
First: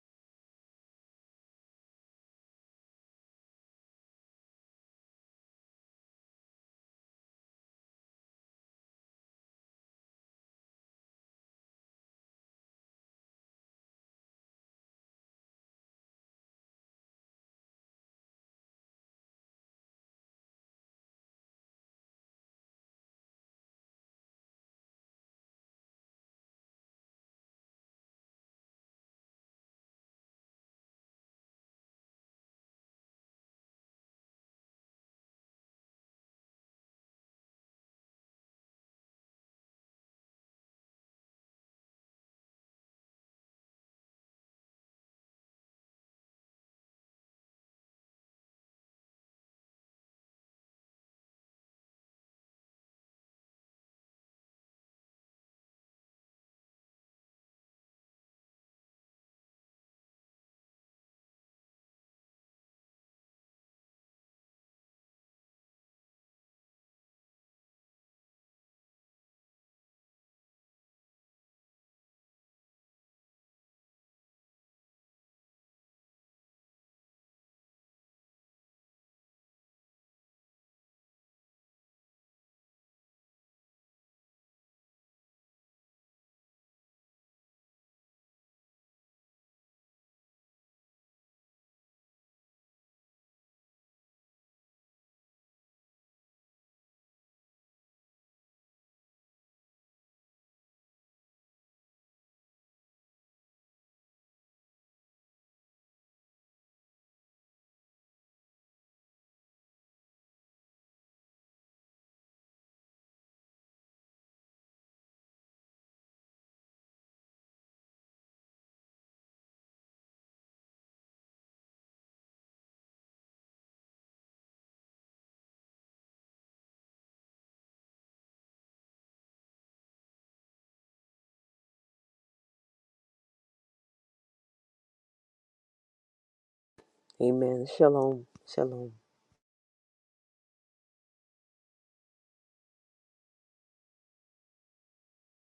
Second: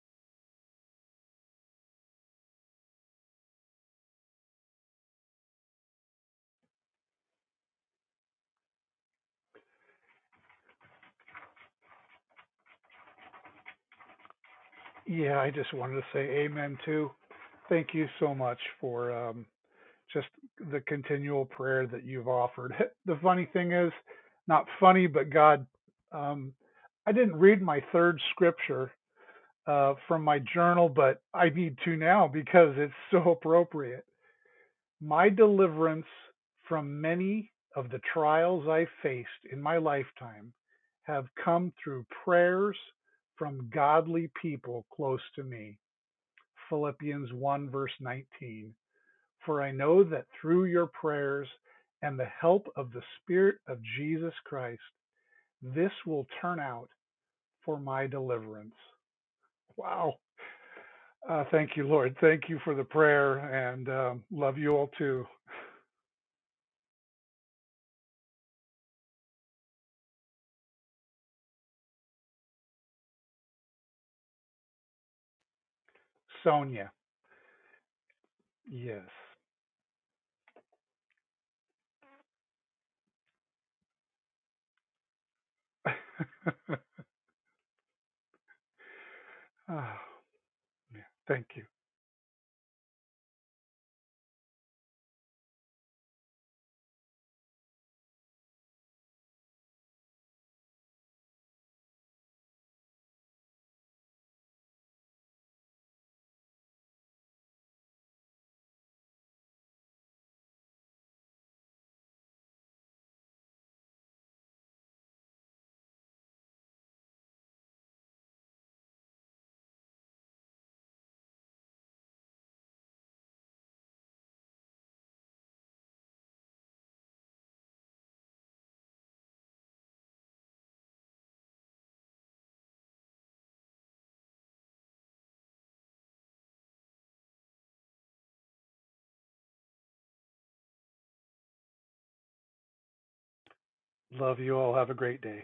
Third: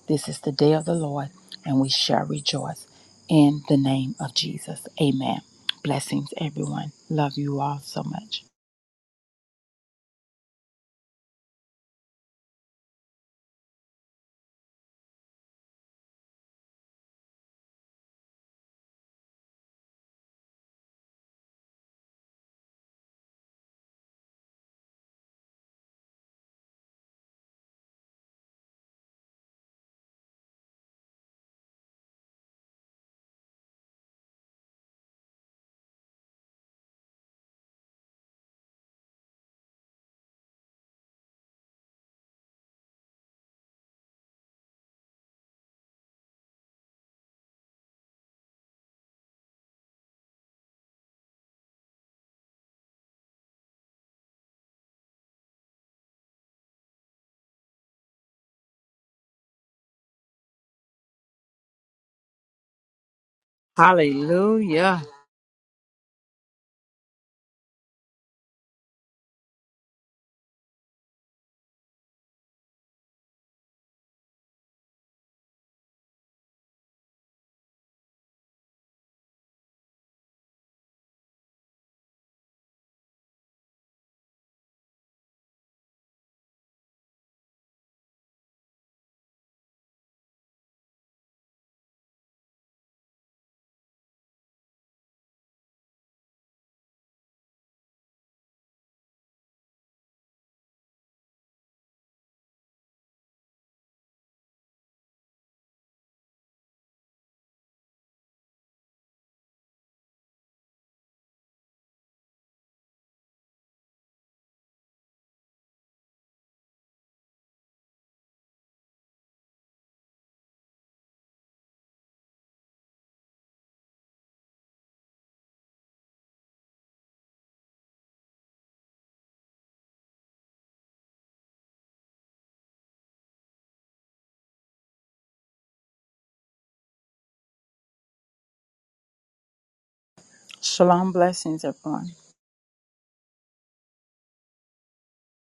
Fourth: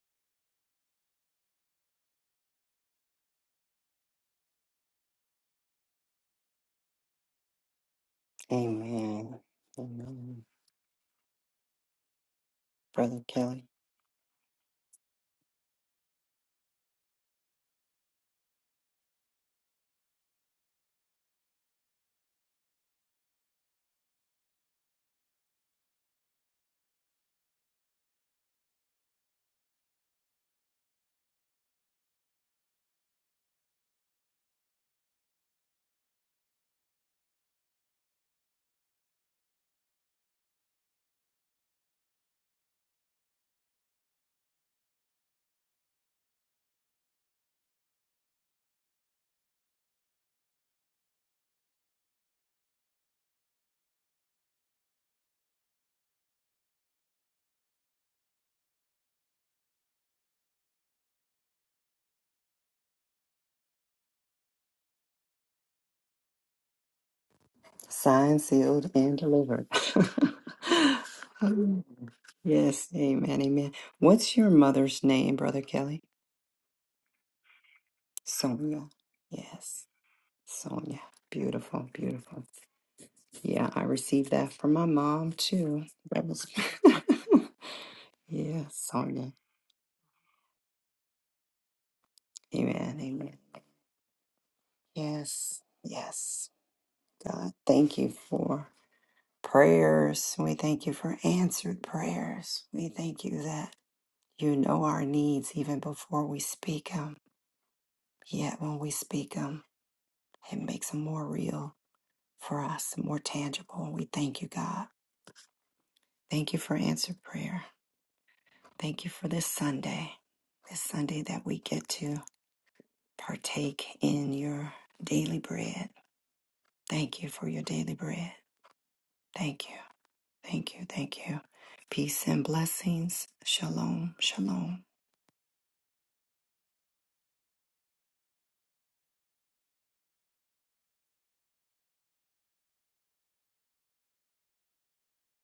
Speaker 3: This is the day of the Lord, and we shall rejoice in the name of Jesus. Amen. Blessings, everyone. Love you all so much.
Speaker 4: Yeah, I just wanted to say amen too. Thank you so much for um, just the continual prayer that you've offered. The funny thing is, not funny, but God, um, I didn't read my third scripture uh, from my journal, but I need to now because it's so appropriate My deliverance from many of the trials I faced in my lifetime have come through prayers from godly people close to me. Philippians 1, verse 19. For I know that through your prayers and the help of the Spirit of Jesus Christ, this will turn out for my deliverance. Wow. Uh, thank you, Lord. Thank you for the prayer and um, love you all
Speaker 3: Hallelujah.
Speaker 4: too. Sonia. Yes. oh, man. Thank you.
Speaker 2: Amen. Shalom. Shalom.
Speaker 3: Shalom blessings, everyone.
Speaker 4: Love you all. Have a great day.